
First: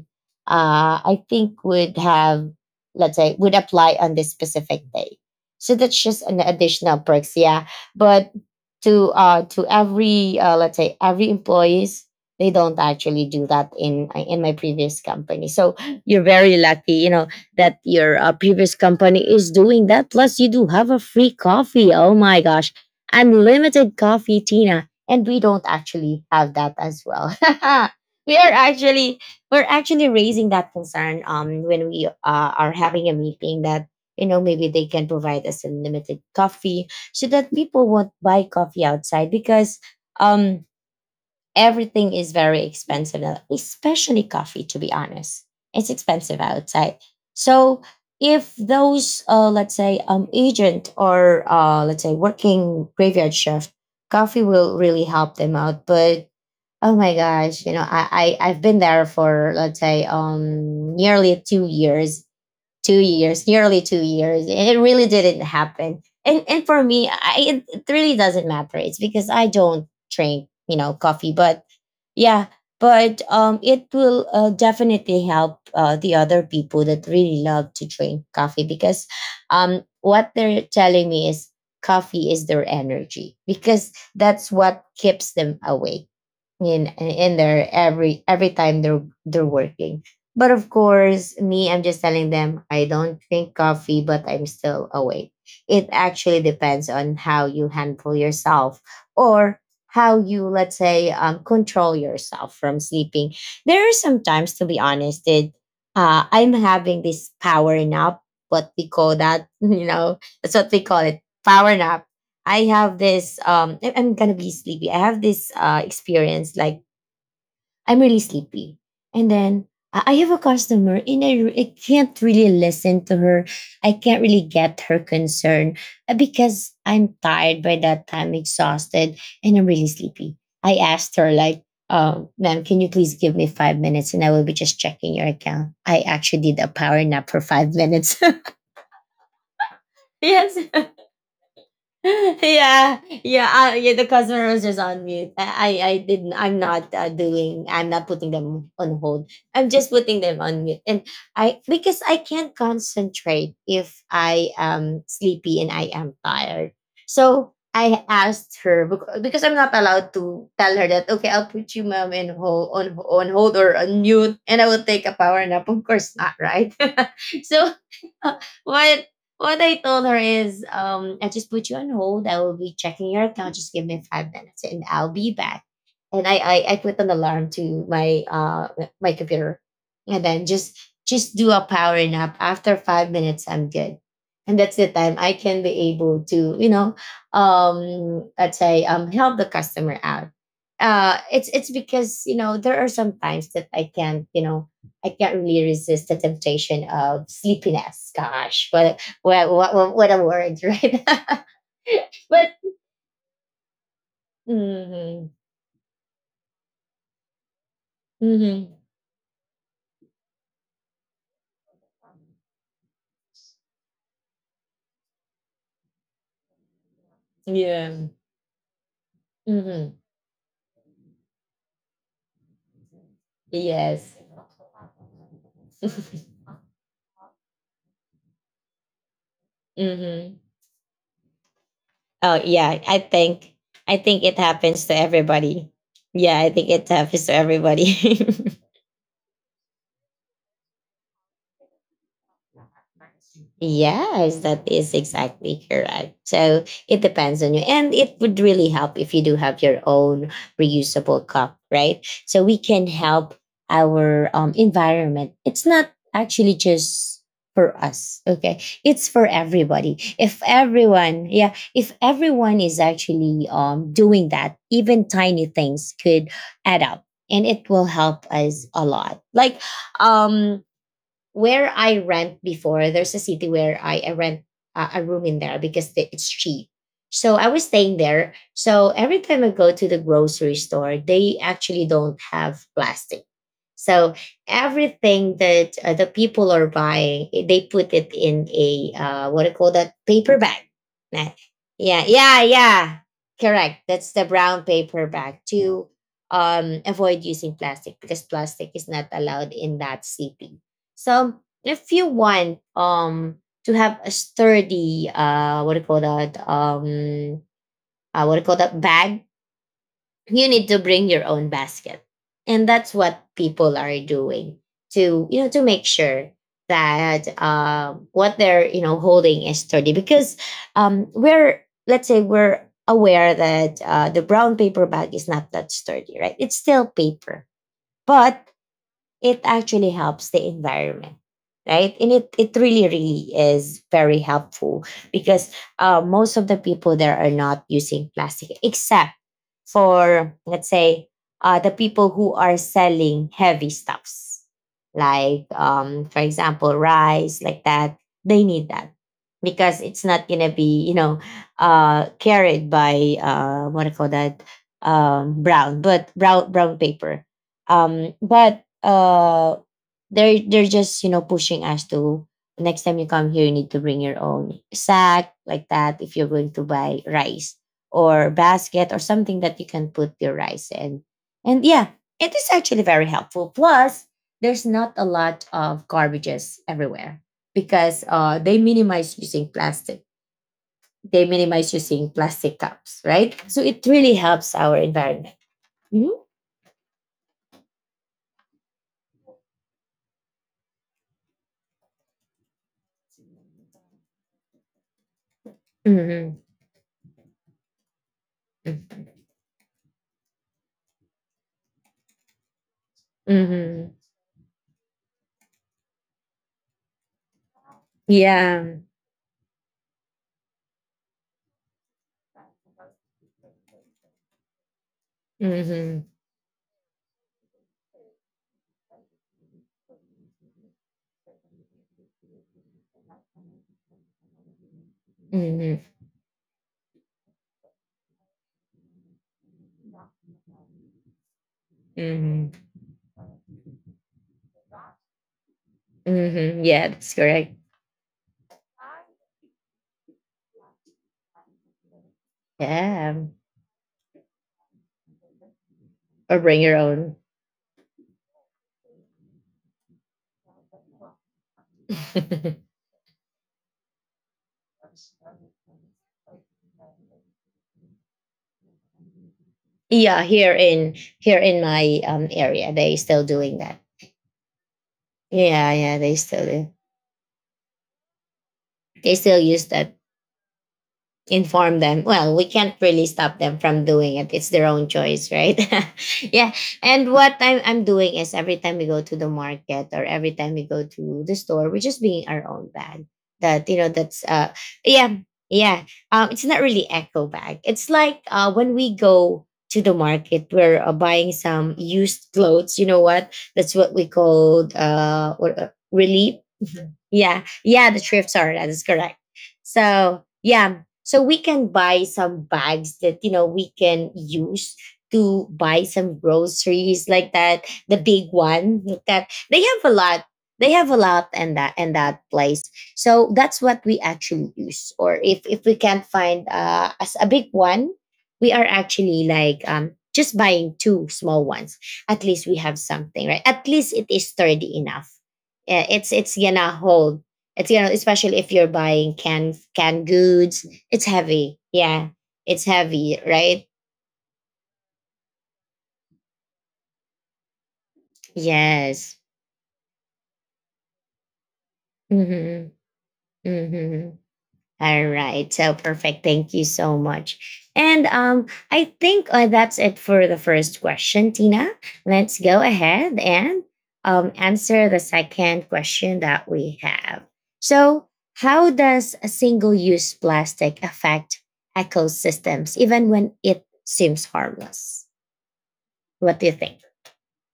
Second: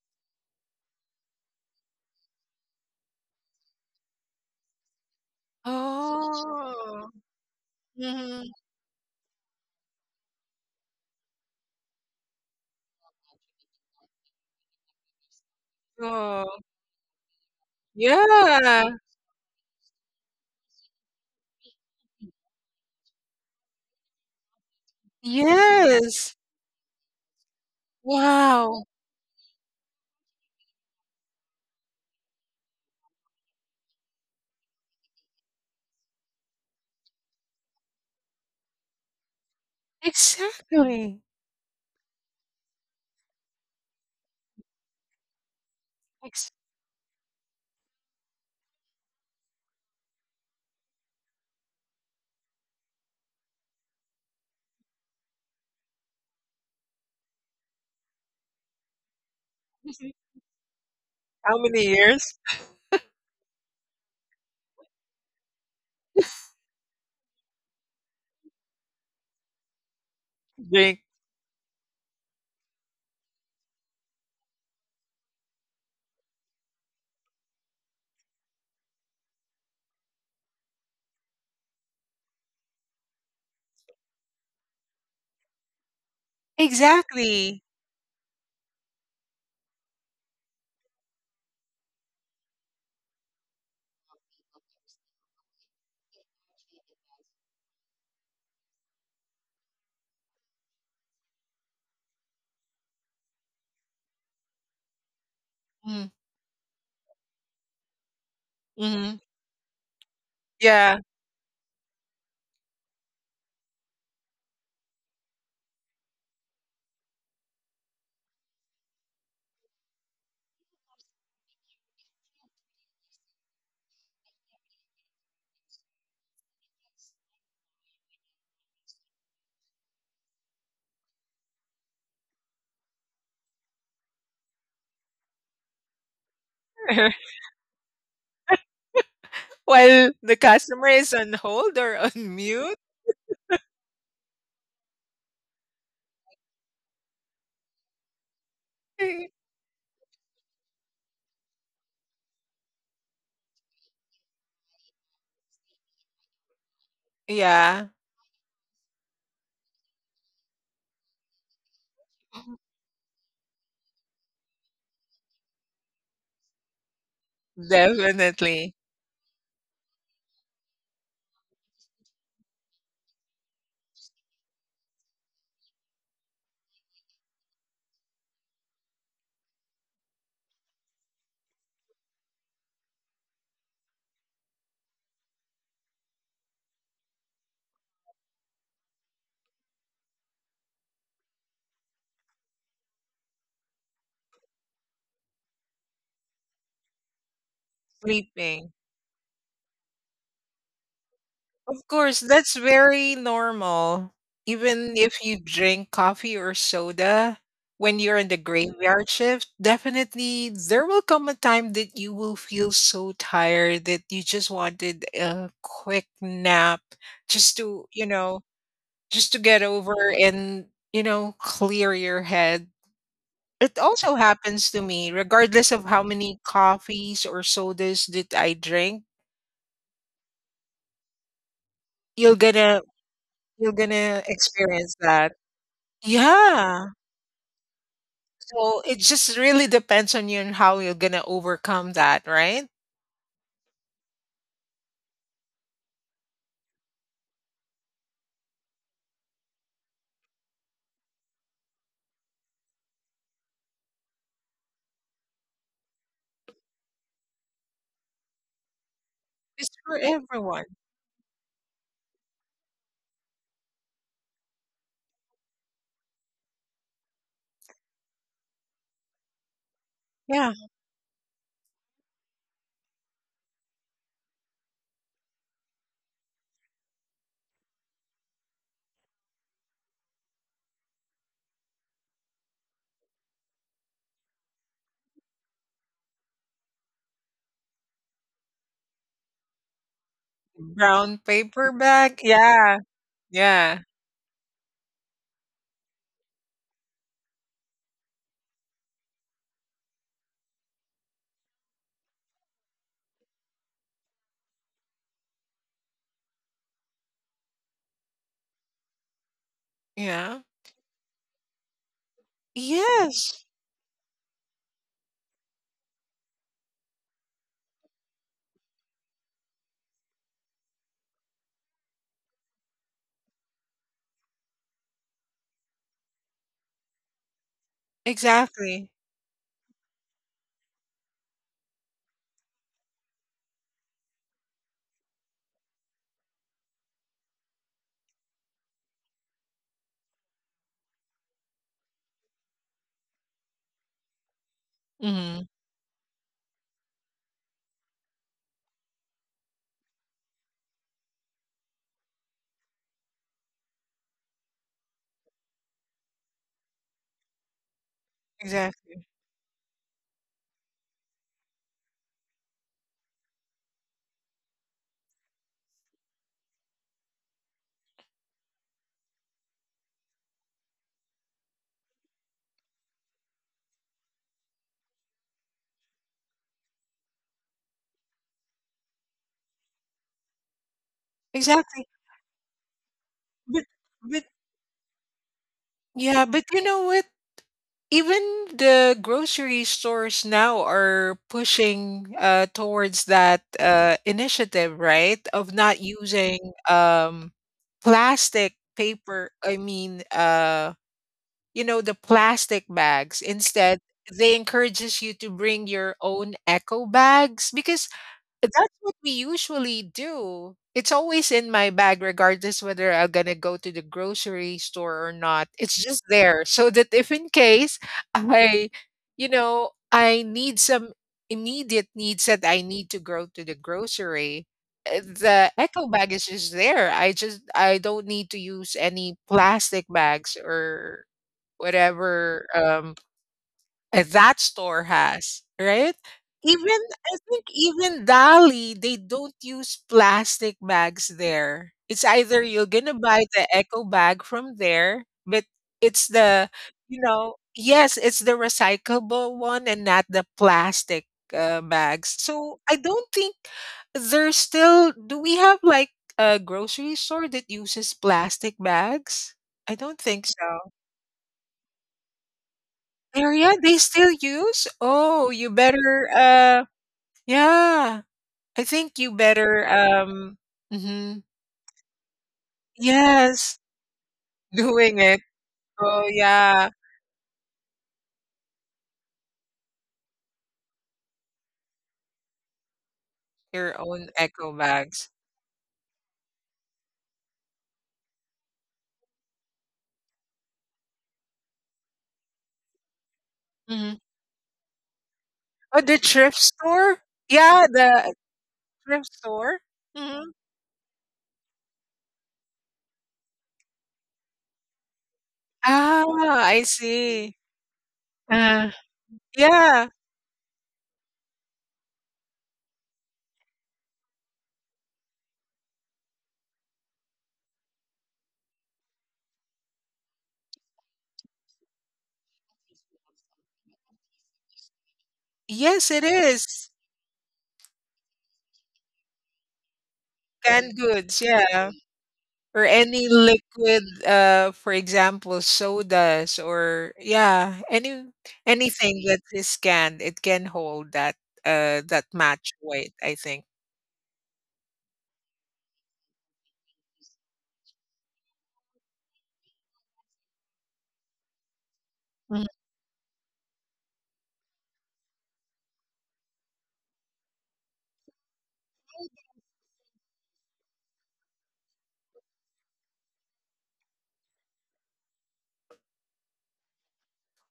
I think would have, let's say, would apply on this specific day. So that's just an additional
Oh.
perks, yeah. But
Mhm.
to every let's say every employees, they don't actually do that in my previous company. So you're
Oh.
very lucky, you know, that your
Yeah.
previous company is doing that. Plus, you do have a free coffee. Oh my gosh, unlimited coffee, Tina. And we don't actually
Yes.
have that as well. We are
Wow.
actually we're actually raising that concern when we are having a meeting that, you know, maybe they can provide us unlimited coffee so that people won't buy coffee outside, because um
Exactly.
everything is very expensive now, especially coffee, to be honest. It's expensive
Ex-
outside. So if those let's say agent or let's say working graveyard shift, coffee will really help them out. But oh my gosh, you know, I I've been there for, let's say, nearly
How
two
many years?
years Nearly 2 years, and it really didn't happen. And for me, it it really doesn't matter. It's because I don't drink, you know,
Drink.
coffee. But yeah, but it will definitely help the other people that really love to drink coffee, because what they're telling me is coffee is their energy, because that's what keeps them awake in
Exactly.
there every time they're working. But of course, me, I'm just telling them I don't drink coffee, but I'm still awake. It actually depends on how you handle yourself, or how you, let's say, control yourself from sleeping. There are sometimes, to be honest, that
Mm.
I'm having this power nap, what we call
Hmm.
that, you know, that's what we
Yeah.
call it, power nap. I have this I'm gonna be sleepy. I have this experience like I'm really sleepy. And then I have a customer and I can't really listen to her. I can't really get her concern, because I'm tired by that time, exhausted, and I'm really sleepy. I asked her like, ma'am, can you please give me 5 minutes and I will be just checking your account? I actually did a power nap for 5 minutes.
While the
Yes.
customer is on hold or on mute.
Yeah, yeah, yeah. The customer was just on mute. I didn't. I'm not doing. I'm not putting them on hold. I'm just putting them on mute, and I, because I can't concentrate if I am sleepy and I am tired. So
Yeah,
I asked her because I'm not allowed to tell her that. Okay, I'll put you, mom, in hold on hold or on mute, and I will take a power nap. Of course not, right? So
definitely.
what what I told her is, I just put you on hold. I will be checking your account. Just give me 5 minutes, and I'll be back. And I put an alarm to my my computer, and then just do a power nap. After 5 minutes, I'm good, and that's the time I can be able to, you know, let's say help the customer out. It's because, you know, there are some times that I can't, you know, I can't really resist the temptation of sleepiness. Gosh,
Sleeping.
what a word, right?
Of course,
But
that's very normal. Even if
mm-hmm,
you drink coffee or soda when you're in the
mm-hmm,
graveyard shift, definitely there will come a time that you will feel so tired that you just wanted a quick nap just to, you
yeah.
know, just to get over
Mhm.
and, you know, clear your head. It also
Yes.
happens to me, regardless of how many coffees or sodas that I drink,
Mm-hmm.
you're
Oh yeah,
gonna you're
I
gonna
think it happens
experience
to
that.
everybody. Yeah, I think
Yeah.
it happens to everybody.
So it just really depends on you and how you're gonna overcome that, right?
Yes, that is exactly correct. So it depends on you. And it would really help if you do have your own reusable cup, right? So we can help our environment. It's not actually just for us, okay? It's for
It's
everybody.
for
If
everyone.
everyone, yeah, if everyone is actually doing that, even tiny things could add up and it will help us a lot. Like,
Yeah.
um, where I rent before, there's a city where I rent a room in there because it's cheap. So I was staying there. So every time I go to the grocery store, they actually don't have plastic. So everything that the people are buying, they put it in a what do you call that, paper bag.
Brown
Nah.
paper
Yeah,
bag.
yeah,
Yeah.
yeah.
Yeah.
Correct. That's the brown paper bag to avoid using plastic because plastic is not allowed in that city. So if you want to have a sturdy what do you call that, what do you call that bag,
Yeah.
you need to bring your own basket, and that's what
Yes.
people are doing to to make sure that what they're holding is sturdy because we're, let's say, we're aware that the brown paper bag is not that sturdy, right? It's still paper, but
Exactly.
it actually helps the environment, right? And it really really is very helpful because most of the people there are not using plastic, except for, let's say, the people who are selling heavy stuffs, like
Mhm.
for example, rice, like that, they need that because it's not gonna be, you know, carried by what do you call that, brown paper, um but
Exactly.
uh they're just, you know, pushing us to, next time you come here you need to bring your own sack, like that, if you're going to buy rice or basket or something that you can put your rice in. And yeah, it is actually very helpful. Plus, there's not a lot of garbages everywhere because they minimize using plastic, they minimize
Exactly.
using plastic cups, right? So
But
it really
but
helps our environment.
yeah, but you know what? Even the grocery stores now are pushing towards that initiative, right? Of not using
Hmm.
plastic paper. I mean, you know, the plastic bags. Instead,
Hmm.
they encourages you to bring your own eco bags because that's
Yeah.
what we usually do. It's always in my bag, regardless whether I'm gonna go to the grocery store or not. It's
Mm-hmm.
just there. So that if in case I, I need some immediate needs that I need to go to the grocery, the
Mm-hmm.
eco bag is just there. I don't need to use any plastic bags or whatever
Mm-hmm.
that store has, right?
Mm-hmm.
Even
Yeah, that's
I think
correct.
even Dali, they don't use plastic bags there. It's either you're gonna
Yeah.
buy the eco bag from there, but it's
Or
the
bring your
you
own.
know, yes, it's the recyclable one and not the plastic bags. So I don't think there's still do we have like a grocery store that uses plastic bags? I don't
yeah,
think so.
here in my area, they still
Area
doing that.
they still use? Oh, you
Yeah, yeah,
better,
they still do.
yeah. I think
They
you
still use
better,
that.
mhm.
Inform them. Well, we can't really stop them
Yes,
from doing it. It's their own
doing it.
choice, right?
Oh,
yeah.
yeah,
And what I'm doing is every time we go to the market or every time we go to the store, we're just bringing our own bag. That, you
your
know,
own
that's,
eco bags.
yeah, yeah. It's not really echo bag. It's like, when we go to the market, we're buying some used clothes. You know what? That's what
Mhm.
we called,
Oh, the
relief.
thrift
Mhm.
store?
Yeah.
Yeah,
Yeah. The
the
thrift store. That is
thrift
correct.
store?
So
Mhm.
yeah, so we can buy some bags that, you know, we can use to buy
Ah,
some
I
groceries, like
see.
that. The big
Uh,
one, like that, they have
yeah.
a lot. They have a lot and that, and that place. So that's what we actually use. Or if we can't find as a big one, we are actually like, just buying two small ones. At least we have something, right? At least it is sturdy enough.
Yes, it
It's gonna
is.
hold, it's gonna, especially if you're buying canned goods,
Canned
it's
goods,
heavy.
yeah.
Yeah. It's
Or any
heavy, right?
liquid, for example sodas, or yeah, any anything
Yes.
that is scanned, it can hold that, that match
Mhm.
weight, I think.
Mhm. All right. So perfect. Thank you so much. And I think that's it for the first question, Tina. Let's
Mhm.
go ahead and answer the second question that we have. So, how does a single-use plastic affect ecosystems even when it seems harmless? What do you think?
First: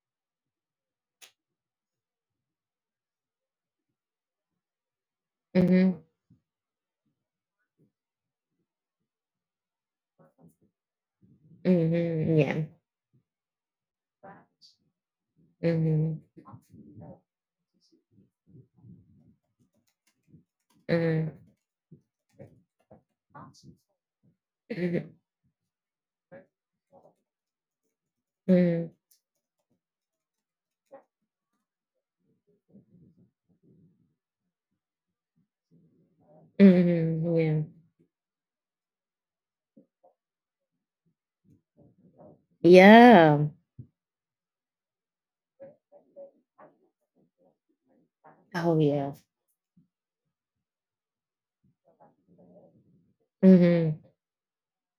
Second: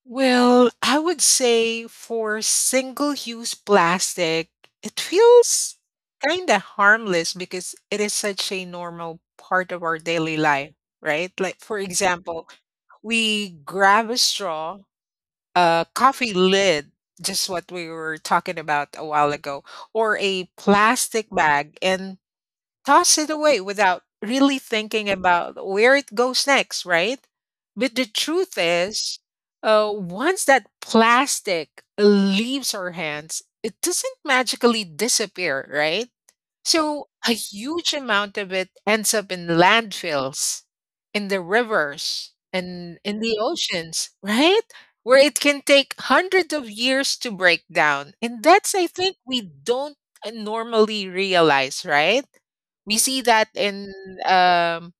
Well, I would say for single use plastic, it feels
Mhm.
kind of harmless because it is such a normal part of our daily life, right? Like for
Mhm.
example,
Yeah.
we grab a straw, a
Mhm.
coffee lid, just what we were talking about a while ago, or a plastic
Mhm.
bag, and toss it away without really thinking
Mhm.
about where it goes next, right? But the truth
Mhm.
is, once that plastic leaves our hands, it doesn't magically disappear, right? So a
Mhm. Yeah.
huge amount of it ends up in landfills, in the rivers, and in the
Yeah.
oceans, right? Where it can take hundreds of years to break down. And that's,
Oh
I
yeah.
think, we don't normally realize, right? We see that
Mhm.
um,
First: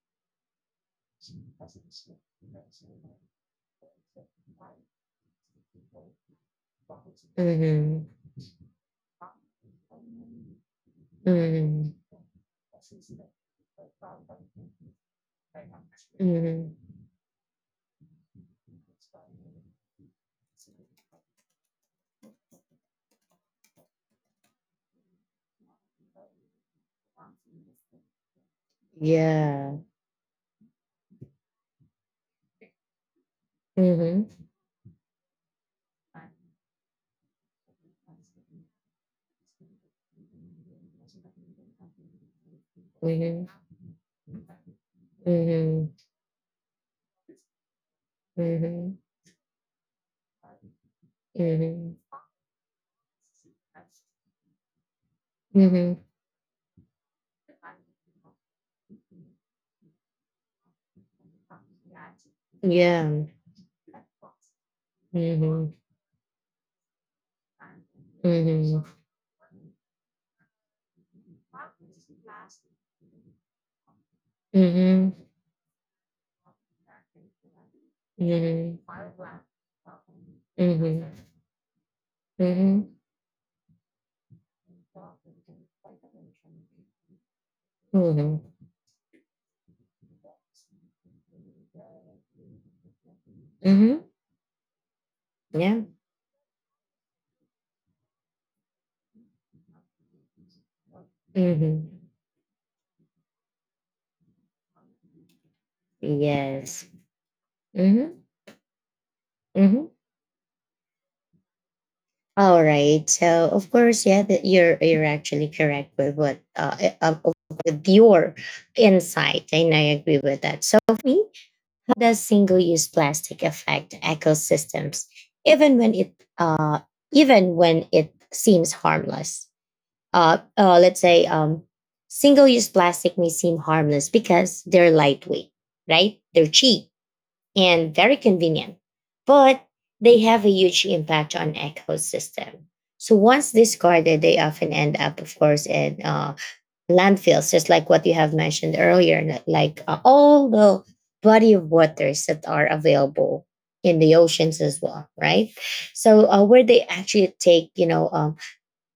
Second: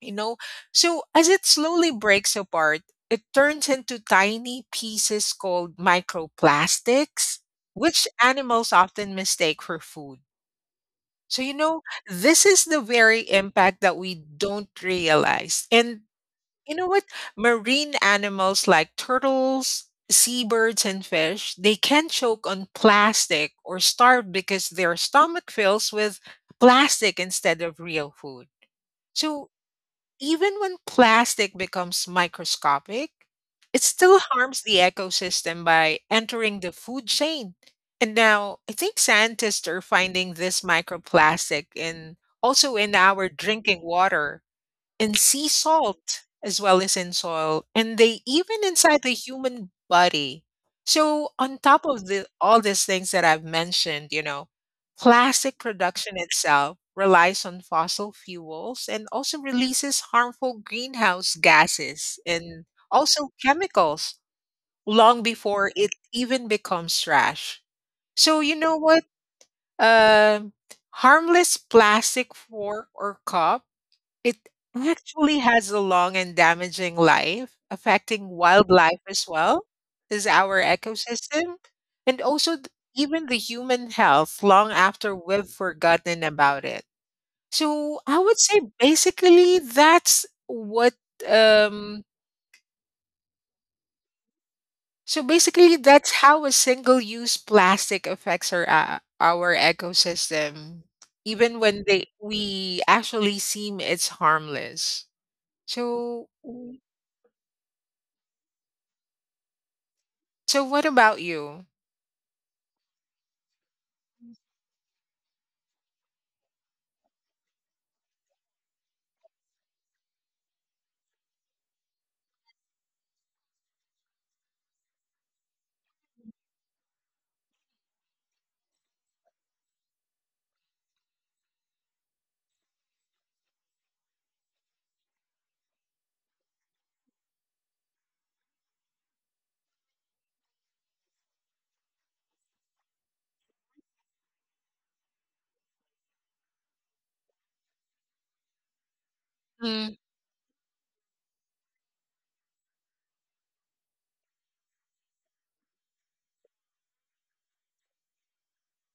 you know, so as it slowly breaks apart, it turns into tiny pieces called microplastics, which
Mhm.
animals often mistake for food. So, you know,
Mhm.
this is the very impact that we don't realize. And you
Mhm.
know what? Marine animals like turtles, seabirds, and fish, they can choke on plastic or starve because their stomach fills with plastic instead of real food. So,
Yeah.
even when plastic becomes microscopic, it still
Mhm.
harms the ecosystem by entering the food chain. And now I think scientists are finding this microplastic in also in our
Mhm.
drinking water, in sea
Mhm.
salt, as well as in soil, and they even
Mhm.
inside the human body. So on top
Mhm.
of the all these things that I've mentioned, you know, plastic
Mhm.
production itself relies on fossil fuels and also releases harmful greenhouse gases and
Yeah.
also chemicals long before
Mhm.
it even becomes trash. So you know
Mhm.
what, um harmless plastic fork or cup, it
Mhm.
actually has a long and damaging life, affecting
Mhm.
wildlife as well as our
Mhm.
ecosystem, and also
Mhm.
even the human health long after we've forgotten about it. So I would
Mhm.
say basically that's what um
Mhm.
so basically
Yeah.
that's how a single use plastic affects our ecosystem even when
Mhm.
they we actually seem it's harmless. So
Yes. Mhm. Mhm.
What about you?
All right. So of course, yeah, that you're actually correct with what, with your insight, and I agree with that. So for me, how does single-use plastic affect ecosystems, even when it seems harmless? Let's say, single-use plastic may seem harmless because they're lightweight, right? They're cheap and very convenient, but they have a huge impact on ecosystem. So once discarded, they often end up, of course, in landfills, just like what you have mentioned earlier, like
Mm,
all the body of waters that are available in the oceans as well, right? So where they actually take, you know,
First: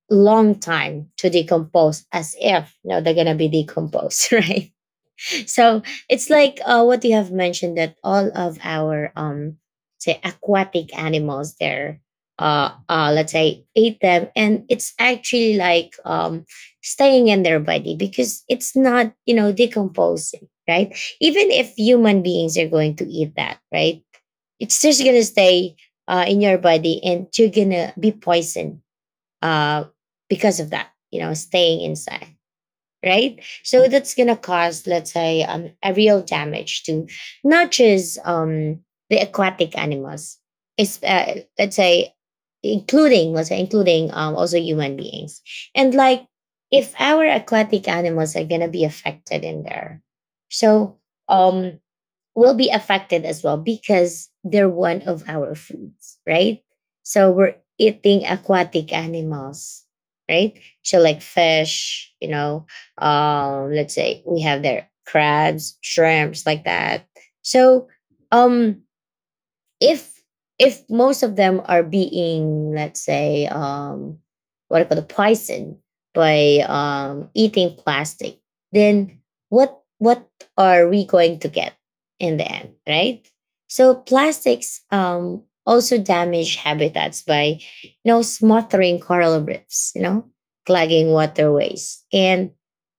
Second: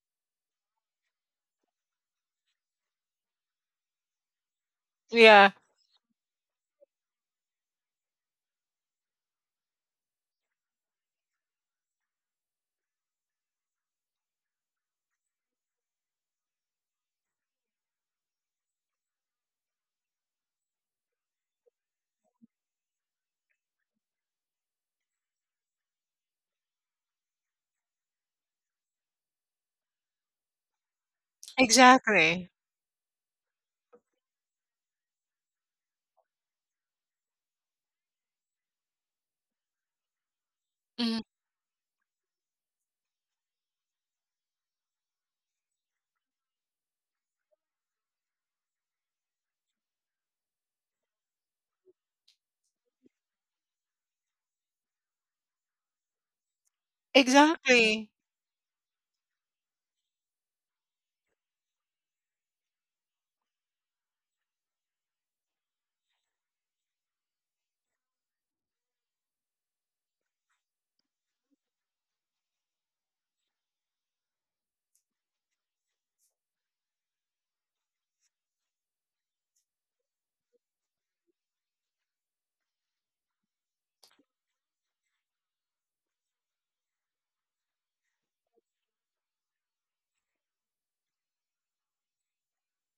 long time to decompose, as if, you know, they're going to be decomposed, right?
yeah,
So it's like, what you have mentioned, that all of our say aquatic animals there let's say eat them, and it's actually like, staying in their body because it's not, you know, decomposing, right? Even if human beings are going to eat that, right? It's just gonna stay in your body, and you're gonna be poisoned uh because of that, you know, staying inside,
exactly.
right? So that's gonna cause, let's say, a real damage to not just the aquatic animals, it's,
Mm,
let's say, including, let's say, including also human beings, and like, if our aquatic animals are gonna be affected in there, so Mm. Will be affected as well because they're one of our foods, right? So we're
exactly,
eating aquatic animals, right? So like fish, you know, let's say we have their crabs, shrimps, like that. So um if most of them are being, let's say, what I call, the poison by eating plastic, then what are we going to get in the end, right? So plastics also damage habitats by, you know, smothering coral reefs, you know, clogging waterways, and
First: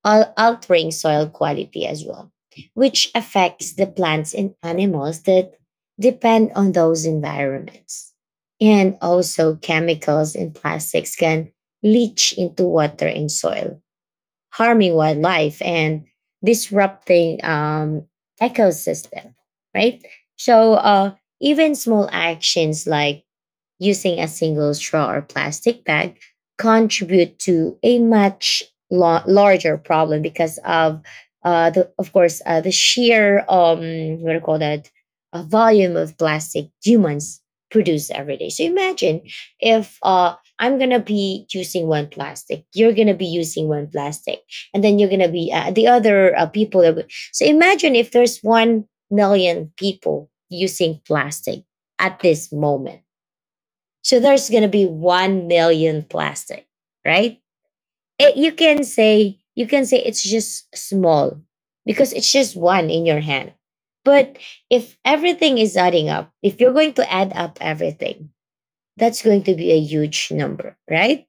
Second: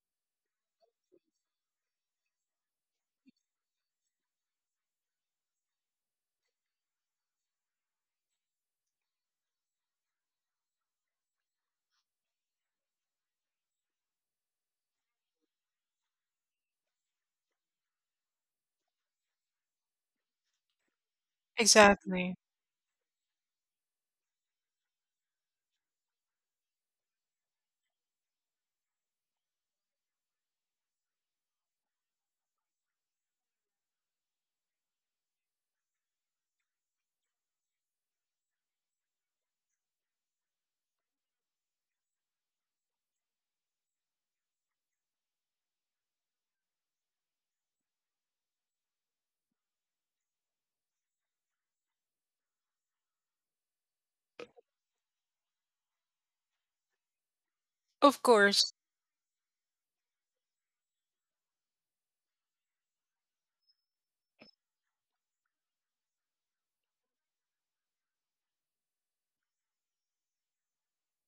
altering soil quality as well, which affects the plants and animals that depend on those environments. And also, chemicals and plastics can leach into water and soil, harming wildlife and disrupting ecosystem. Right. So, even small
exactly.
actions like using a single straw or plastic bag contribute to a much larger problem because of the sheer what do you call that, volume of plastic humans produce every day. So imagine if I'm gonna be using one plastic, you're gonna be using one plastic, and then you're gonna be the other people. That would, so imagine if there's 1 million people using plastic at this moment. So there's going to be 1 million plastic, right?
Of
It, you
course,
can say, it's just small because it's just one in your hand. But if everything is adding up, if you're going to add up everything, that's going to be a huge number, right?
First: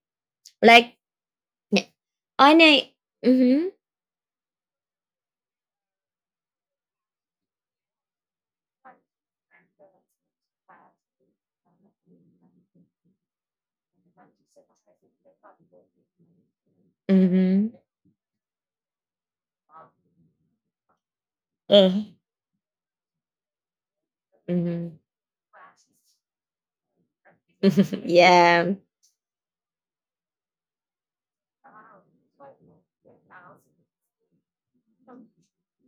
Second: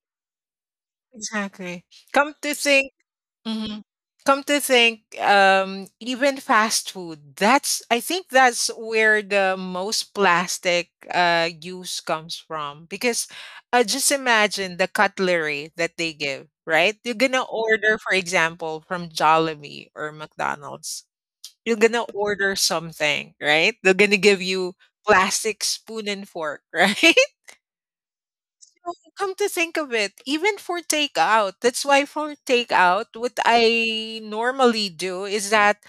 Like
exactly. Come to
on
think,
a mm-hmm,
mhm, come to think, even fast food. That's I think that's where the most plastic use comes from because just imagine the cutlery that they give. Right, you're gonna
mm-hmm,
order, for example, from Jollibee or McDonald's. You're
uh,
gonna order something, right? They're gonna give you
mm-hmm,
plastic spoon and fork, right?
yeah,
So, come to think of it, even for takeout, that's why for takeout, what I normally do is that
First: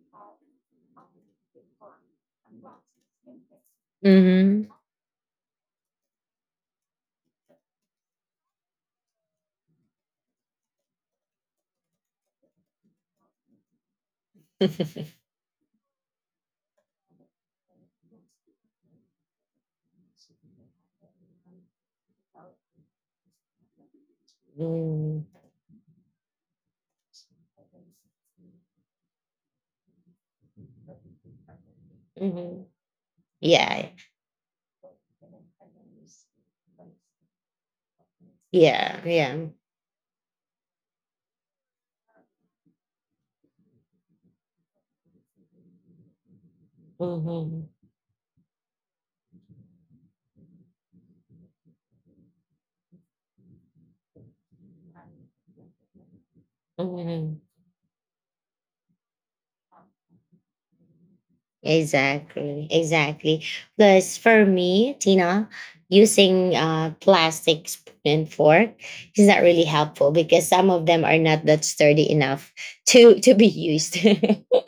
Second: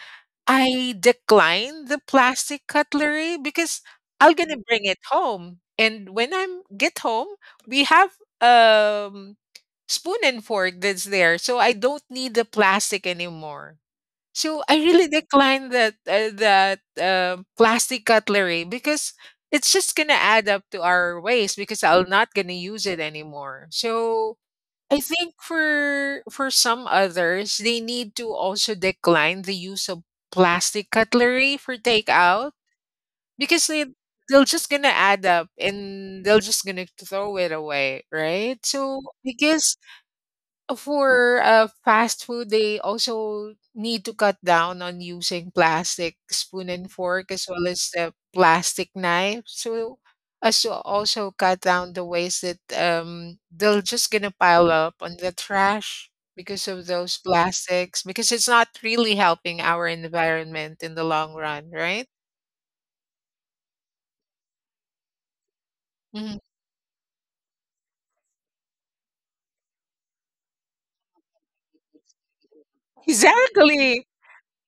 I decline the plastic cutlery because I'm gonna
mm-hmm,
bring it home. And when I get home, we have um spoon and fork that's there. So I don't need the plastic anymore. So I really declined that plastic cutlery because it's just gonna add up to our waste because I'm not gonna use it anymore. So I think for some others, they need to also decline the use of plastic cutlery for takeout
mm-hmm,
because
yeah,
they're just gonna add up and they're just gonna throw it away, right?
yeah,
So I
yeah.
guess for fast food, they also need to cut down on using plastic spoon and fork as
Mm-hmm.
well as the plastic knife. So, as to also cut down the waste that they're just gonna pile up on the trash because of those
Mm-hmm.
plastics, because it's not really helping our environment in the long run, right?
Exactly, exactly. Plus, for me, Tina,
Mhm.
using plastic spoon and fork is not really helpful because some of them are not that sturdy enough to be used.
Exactly,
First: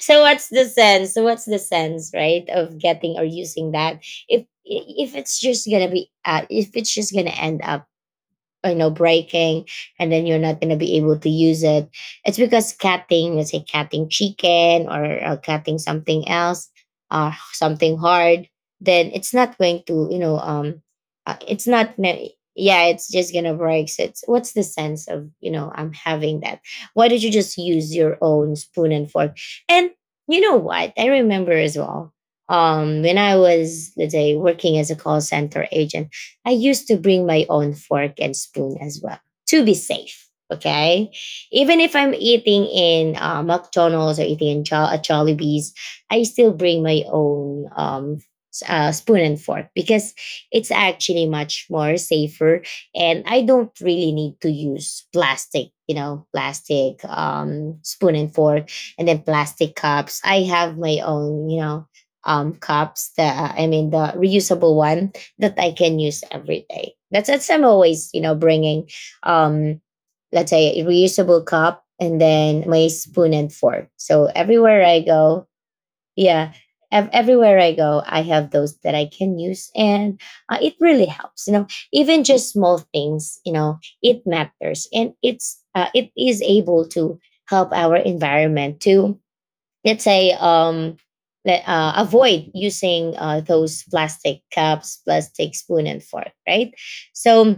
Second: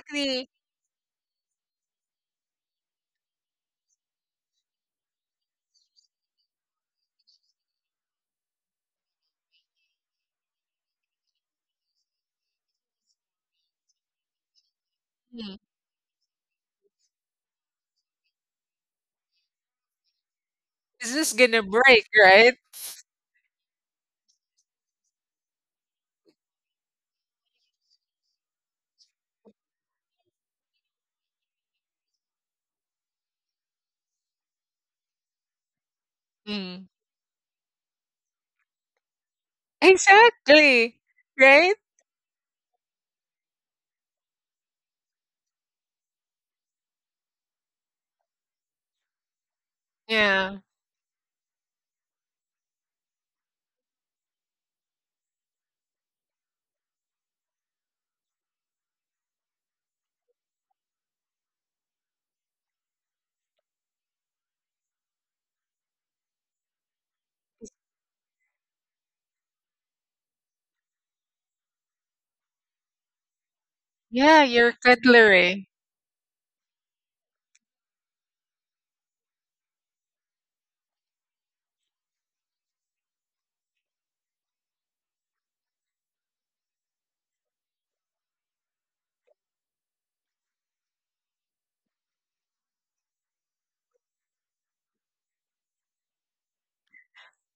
so what's the sense? So what's the sense, right, of getting or using that, if it's just gonna be, if it's just gonna end up, you know, breaking, and then you're not going to be able to use it, it's because cutting, let's say, cutting chicken or
Mm.
cutting something else, or something hard, then it's not going to, you know,
It's just gonna
it's not
break,
ne-
right?
yeah, it's just gonna break. So it's, what's the sense of, you know, I'm having that? Why don't you just use your own spoon and fork? And you know what I remember as well, when I was, let's say, working as a call center agent, I used
Mm.
to bring my own fork and spoon as well, to be safe.
Exactly,
Okay. Even
right?
if I'm eating in, McDonald's, or eating in, Jollibee's, I still bring my own, spoon and fork, because
Yeah.
it's actually much more safer. And I don't really need to use plastic, you know, plastic spoon and fork, and then plastic cups. I have my own, you know, cups, I mean, the reusable one, that I can use every day. That's I'm always, you know, bringing, um, let's say, a reusable cup, and then my spoon and fork. So
Yeah, your
everywhere I go,
cutlery.
yeah, everywhere I go, I have those that I can use, and it really helps. You know, even just small things, you know, it matters, and it's it is able to help our environment to, let's say, avoid using those plastic cups, plastic spoon and fork, right? So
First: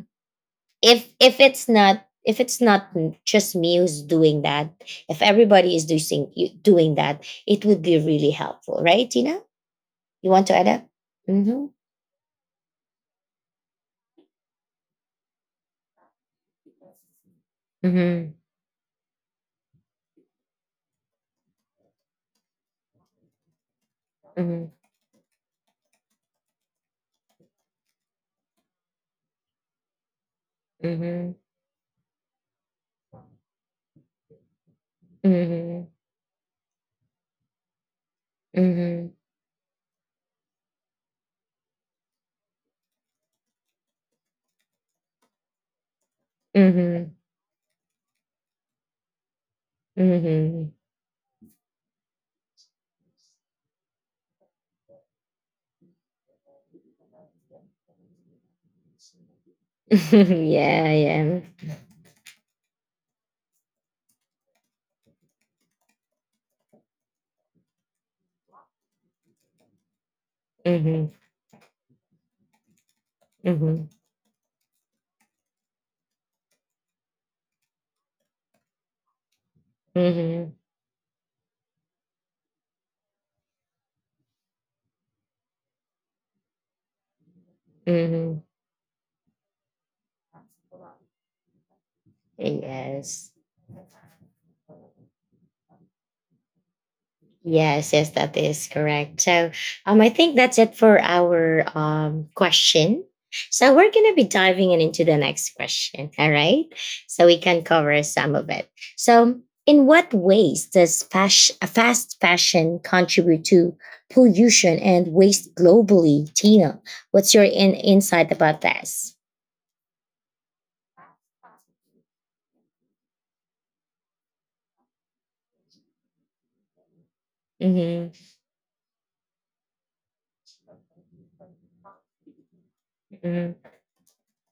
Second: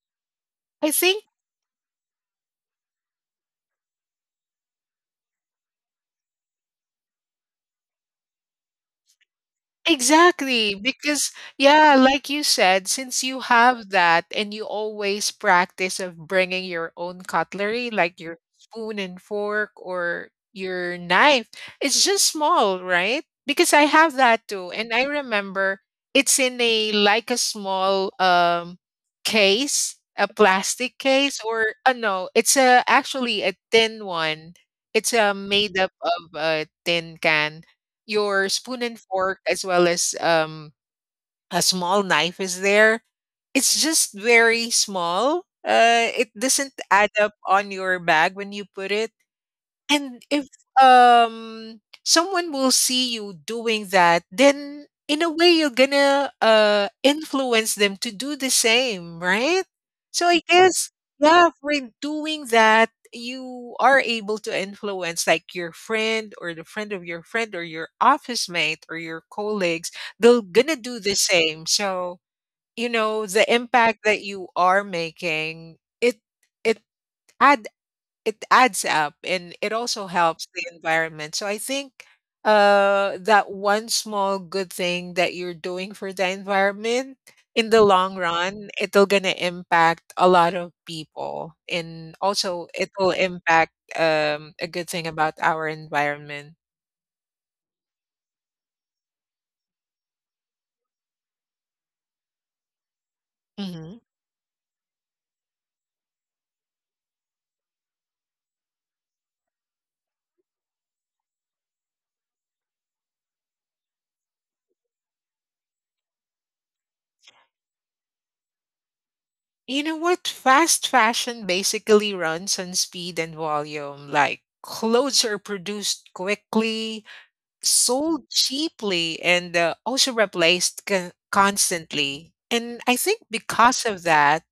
I
if
think
if it's not just me who's doing that, if everybody is doing that, it would be really helpful, right, Tina? You want to add
exactly,
up.
because
Mm-hmm.
yeah, like you said, since you have that and you always practice of bringing your own cutlery, like
Mm-hmm.
your spoon and fork or your knife, it's just small, right? Because I have that too,
Mm-hmm.
and I remember it's in a like a small case, a plastic case, or no, it's a actually a tin one. It's made
Mm-hmm.
up of a tin can, your spoon and
Mm-hmm.
fork as well as a small knife is there. It's just very small. It doesn't
Mm-hmm.
add
Mm-hmm.
up on your bag when you put it. And if
Mm-hmm.
someone will see you doing that, then in a way you're gonna influence them to do the same, right? So I guess
yeah, yeah.
yeah, for doing that, you are able to influence like your friend or the friend of your friend or your office mate or your colleagues. They're gonna do
Mm-hmm.
the same. So you know the
Mm-hmm.
impact that you are making. It add it adds up and it also helps
Mm-hmm.
the environment. So I think that one small good thing that you're doing for the environment in the long
Mm-hmm.
run, it'll gonna impact a lot of people, and also it will
Yes.
impact a good thing about our environment.
Yes, yes, that is correct. So, I think that's it for our question. So we're
Hmm.
gonna be diving in into the next question. All right, so we can cover some of it. So, in what ways does fast fashion contribute to pollution and waste globally, Tina? What's your insight about this?
You know what, fast fashion basically runs on speed and volume, like clothes are produced quickly,
Mm-hmm,
sold cheaply, and also replaced constantly. And I think
mm-hmm,
because of that,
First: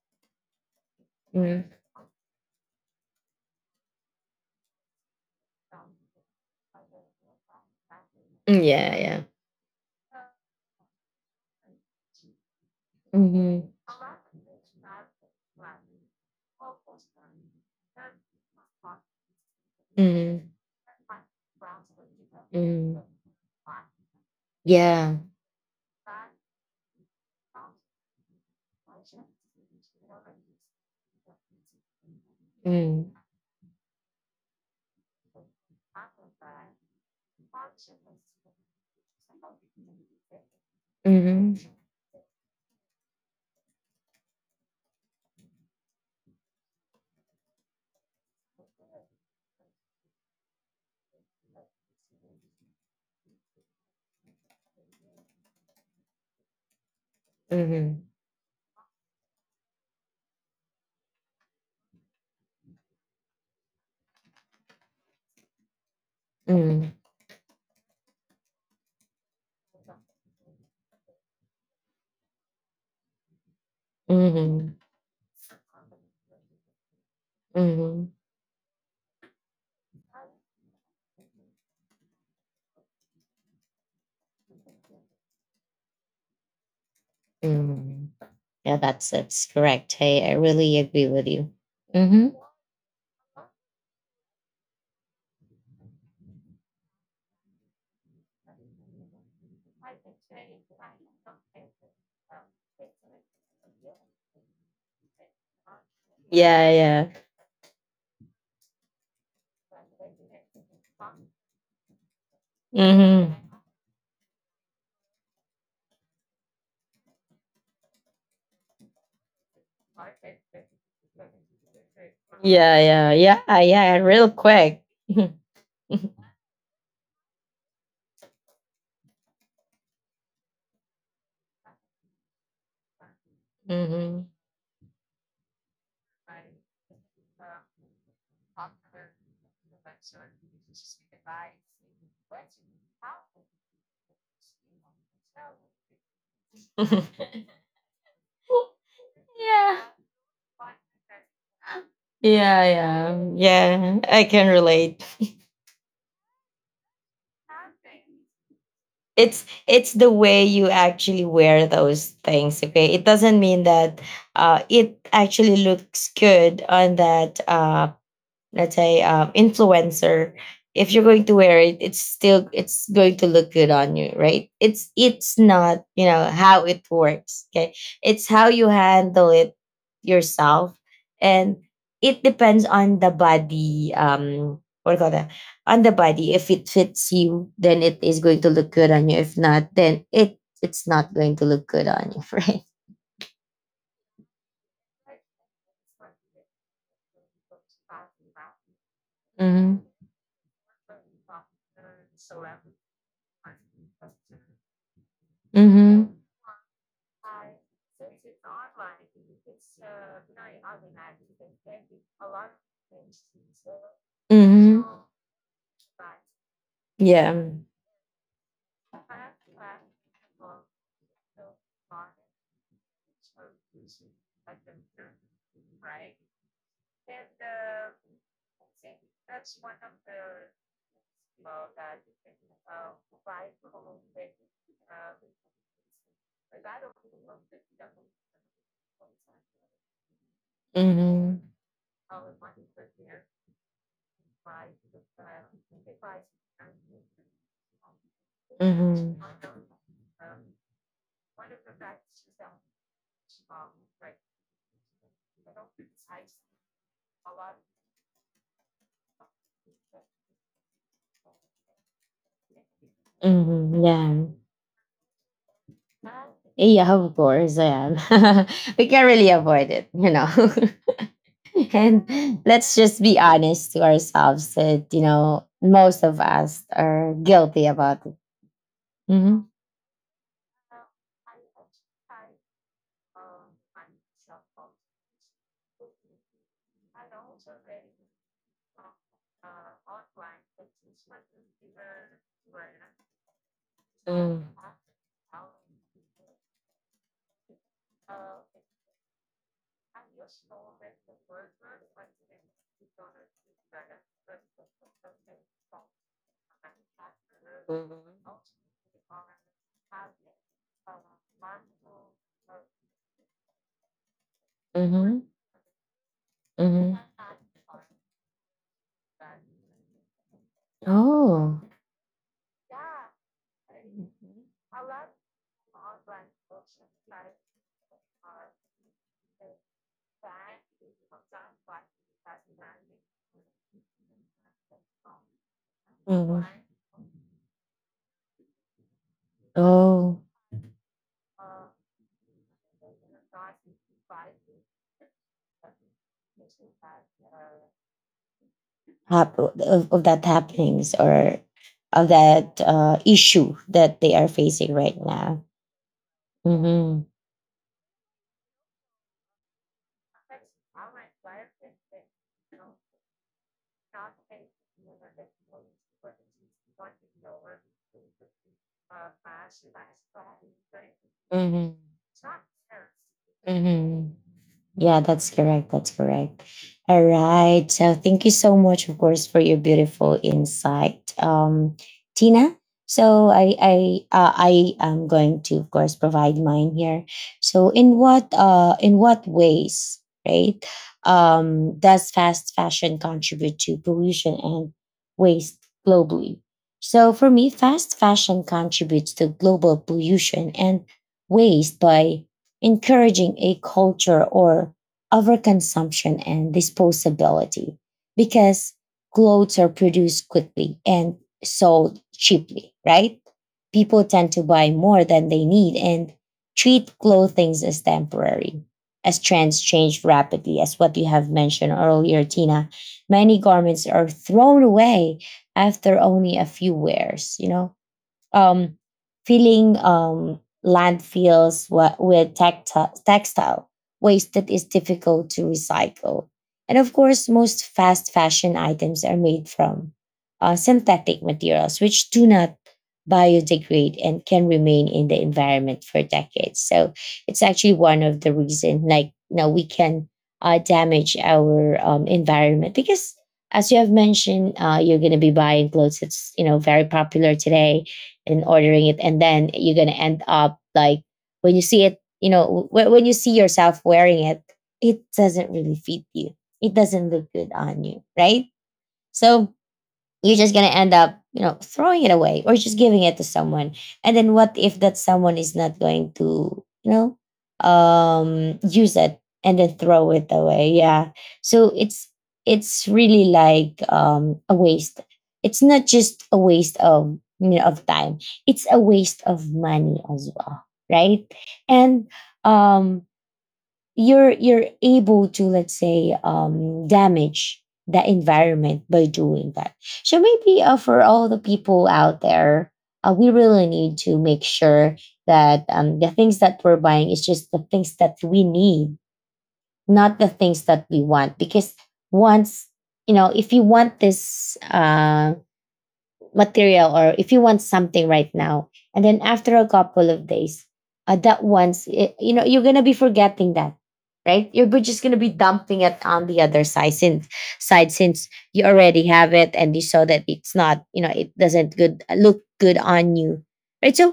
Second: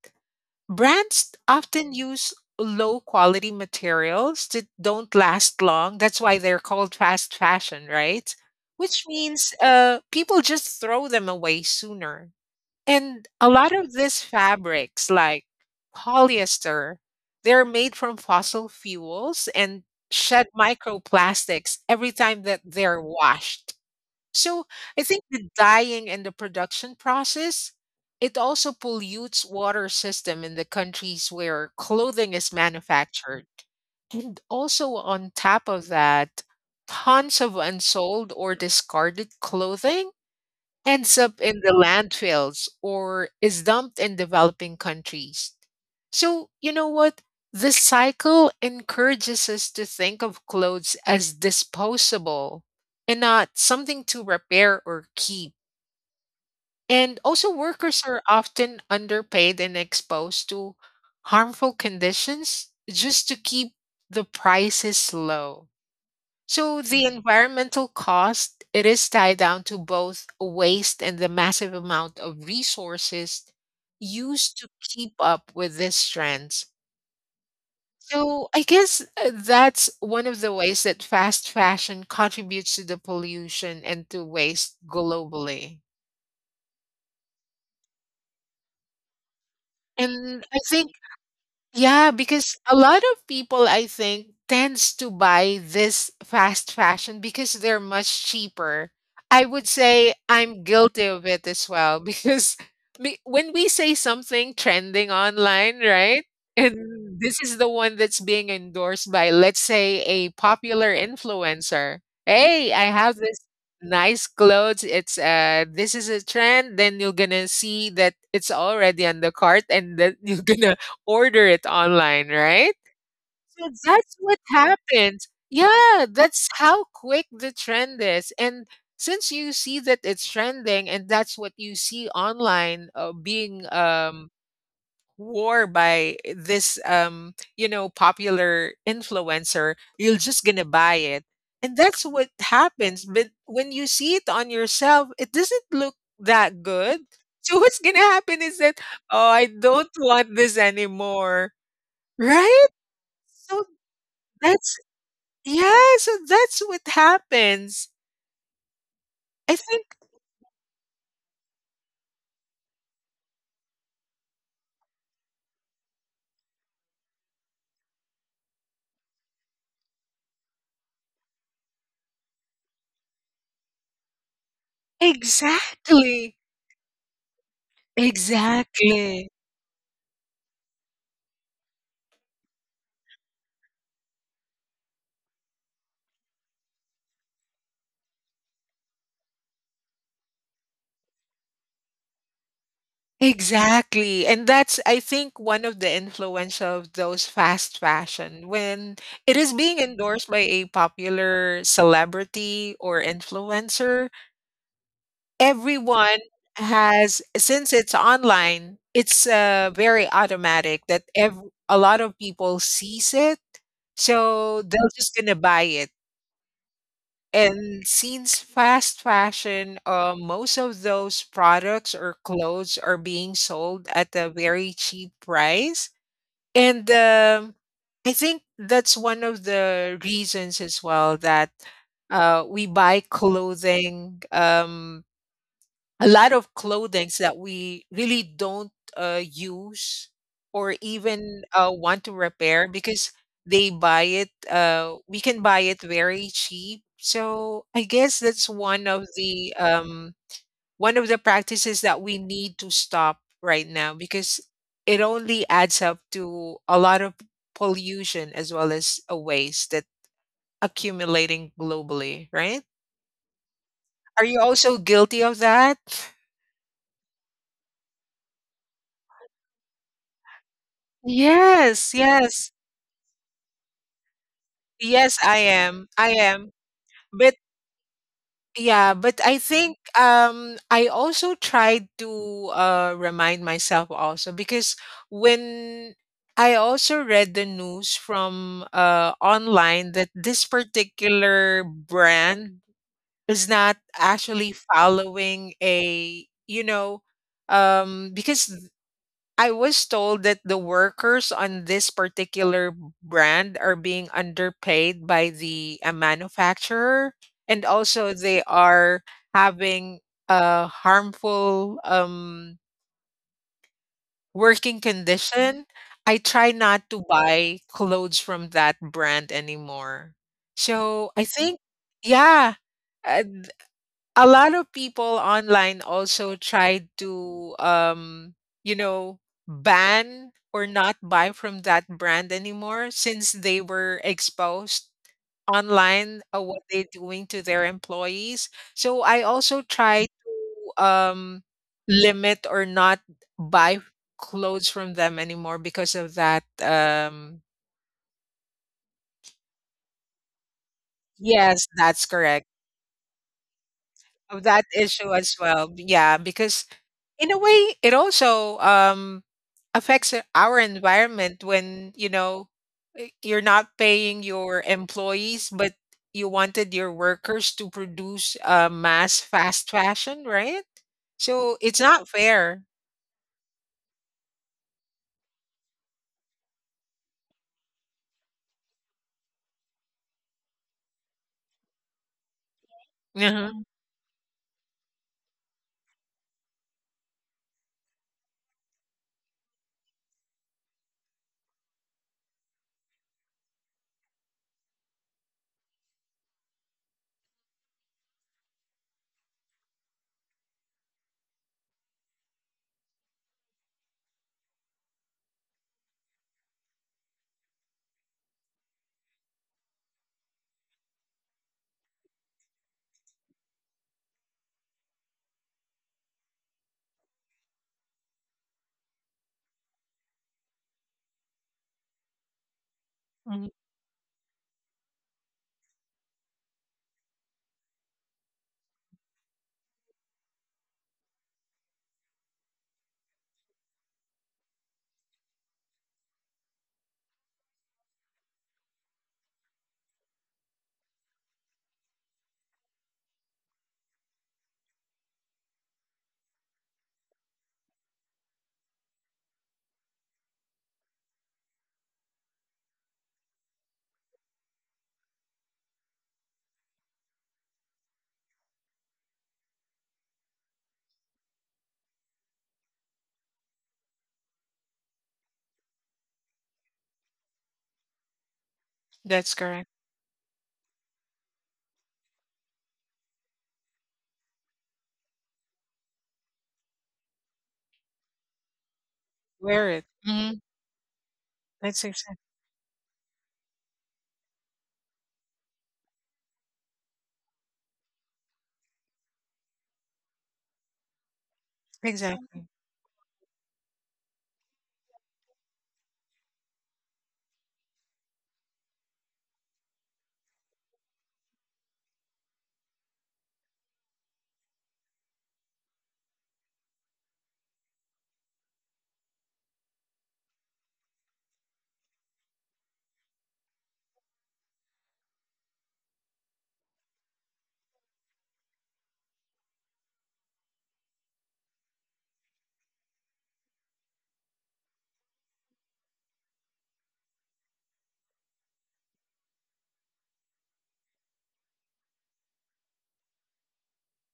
brands
mm-hmm.
often use low quality materials that don't last long. That's why they're called fast fashion, right?
Yeah,
Which
yeah.
means people just throw them away sooner. And a
Mm-hmm,
lot of these fabrics, like polyester, they're made from fossil fuels and shed
mm-hmm,
microplastics every time that
mm
they're washed. So I
yeah.
think the dyeing and the production process, it also pollutes water system in the countries where clothing is
Mm.
manufactured. And also on top of that, tons of unsold or discarded clothing ends up
Mhm.
in the landfills or is dumped in developing countries. So, you know what? This cycle encourages us to think of clothes as disposable and not something to repair or keep. And also, workers
Mhm.
are often underpaid and exposed to harmful conditions just to keep the prices low. So
Mhm.
the environmental cost, it is tied down to both waste and the massive amount of resources used to
Mhm.
keep up with these trends.
Mhm.
So I guess that's one of the ways that fast fashion contributes to the pollution and to waste globally.
Mhm. Yeah, that's correct. I
And I
really
think
agree with you.
yeah,
Mhm.
because a lot of people, I think, tends to buy this fast fashion because they're much cheaper. I would say I'm guilty of it as well because me, when we say something trending online, right?
Yeah,
And
yeah.
this is the one that's being endorsed by, let's say, a popular influencer. Hey, I have
Mhm.
this nice clothes. It's this is a trend. Then you're gonna see that it's already on the cart, and then you're gonna order it online, right?
Yeah, yeah. Yeah,
So
yeah,
that's
real
what
quick.
happens. Yeah, that's how quick the trend is. And since you see that it's trending and that's what you see online being
Mhm.
wore by this popular influencer, you're just going to buy it. And that's what happens. But when you see it on yourself, it doesn't look that good. So what's going to happen is that oh, I
Yeah.
don't want this anymore.
Yeah,
Right?
yeah.
So
Yeah, I can
that's
relate.
yeah, so that's what happens.
It's
I think
it's the way you actually wear those things, okay? It doesn't mean that it actually looks good on that let's say influencer. If you're going to wear it, it's still it's going to look good on you, right? It's not, you know,
exactly.
how it works, okay. It's how you handle
Exactly.
it yourself, and it depends on the body, what do you call that, on the body. If it fits you, then it is going to look good on you. If not, then it's not going to look good on you. Right.
Exactly. And that's I think one of the influence of those fast fashion when it is being
Mm-hmm.
endorsed by a popular celebrity or influencer,
Mm-hmm.
everyone has since it's online, it's very automatic that a lot of people sees it, so
Mm-hmm.
they're just gonna buy it.
Yeah.
And since fast fashion, most of those products or clothes are being sold at a very cheap price, and I think that's one of the reasons as well that we buy clothing, a lot of clothings that we really don't use or even
Mm-hmm.
want to repair because they buy it we can buy it very cheap. So I guess that's
Mm-hmm.
one of the practices that we need to stop right now because it only adds up to a lot of pollution as well as a waste that accumulating globally, right?
Mhm,
Are
yeah.
you also guilty of that?
Eh, yeah, of course, yeah. We can't really avoid it.
Yes,
And
yes.
let's just be honest to ourselves that, you
Yes, I
know,
am.
most
I
of
am.
us are
But
guilty about it.
yeah, but I
Mm-hmm.
think I also tried to remind myself also because when I also read the news from online that this particular brand is not actually
Mm-hmm.
following a because I was told that the workers on this particular brand are being underpaid by the manufacturer, and also they are having a harmful working
Mm-hmm.
condition. I try not
Mm-hmm.
to buy clothes from that brand anymore. So I think,
Oh.
yeah, uh, a lot of people online also tried to you know ban or not buy from that brand anymore since they were exposed online
Mhm.
of what they're doing to their employees. So I also try
Oh.
to limit or not buy clothes from them anymore because of that.
Hap- of that happenings or
Yes, that's
of
correct.
that issue that they are
Of that
facing right
issue as
now.
well, yeah, because
Mm-hmm.
in a way it also affects our environment when, you know, you're not paying your employees but you wanted your workers to produce mass fast fashion, right? So
Mm-hmm.
it's not fair.
Mm-hmm. Yeah, that's correct. That's correct. All right. So thank you so much, of course, for your beautiful insight, Tina. So I
Uh-huh.
I uh, I am going to, of course, provide mine here. So in what ways, right? Does fast fashion contribute to pollution and waste globally? So for me, fast fashion contributes to global pollution and waste by encouraging a culture or overconsumption and disposability, because clothes are produced quickly and sold cheaply, right? People tend to buy more than they need and treat clothing as temporary. As trends change rapidly, as what you have mentioned earlier, Tina, many
Mhm.
garments are thrown away after only a few wears, you know, um, filling landfills wa- with tacti- textile waste that is difficult to recycle. And of course, most fast fashion items are made from synthetic materials, which do not biodegrade and can remain in the environment for decades. So it's actually one of the reasons, like, you know, we can damage our environment, because as you have mentioned, you're going to be buying clothes that's, you know, very popular today, and ordering it, and then you're going to end up like, when you see it, you know, w- when you see yourself wearing it, it doesn't really fit you, it doesn't look good on you, right?
That's
So
correct.
you're just going to end up, you know, throwing it away or just giving it to someone. And then what if that someone is not going to, you know, use it and
Wear
then
it.
throw it
Hmm.
away? Yeah. So
That's
it's
exactly.
it's really like a waste. It's not just a waste of, you know, of time. It's a waste of money as well, right? And
Exactly.
um, you're able to, let's say, um, damage the environment by doing that. So maybe for all the people out there, we really need to make sure that the things that we're buying is just the things that we need, not the things that we want. Because once, you know, if you want this material, or if you want something right now, and then after a couple of days, that once it, you know, you're gonna be forgetting that, right, you're bu- just gonna be dumping it on the other side, since side since you already have it, and you saw that it's not, you know, it doesn't good look good on you, right? So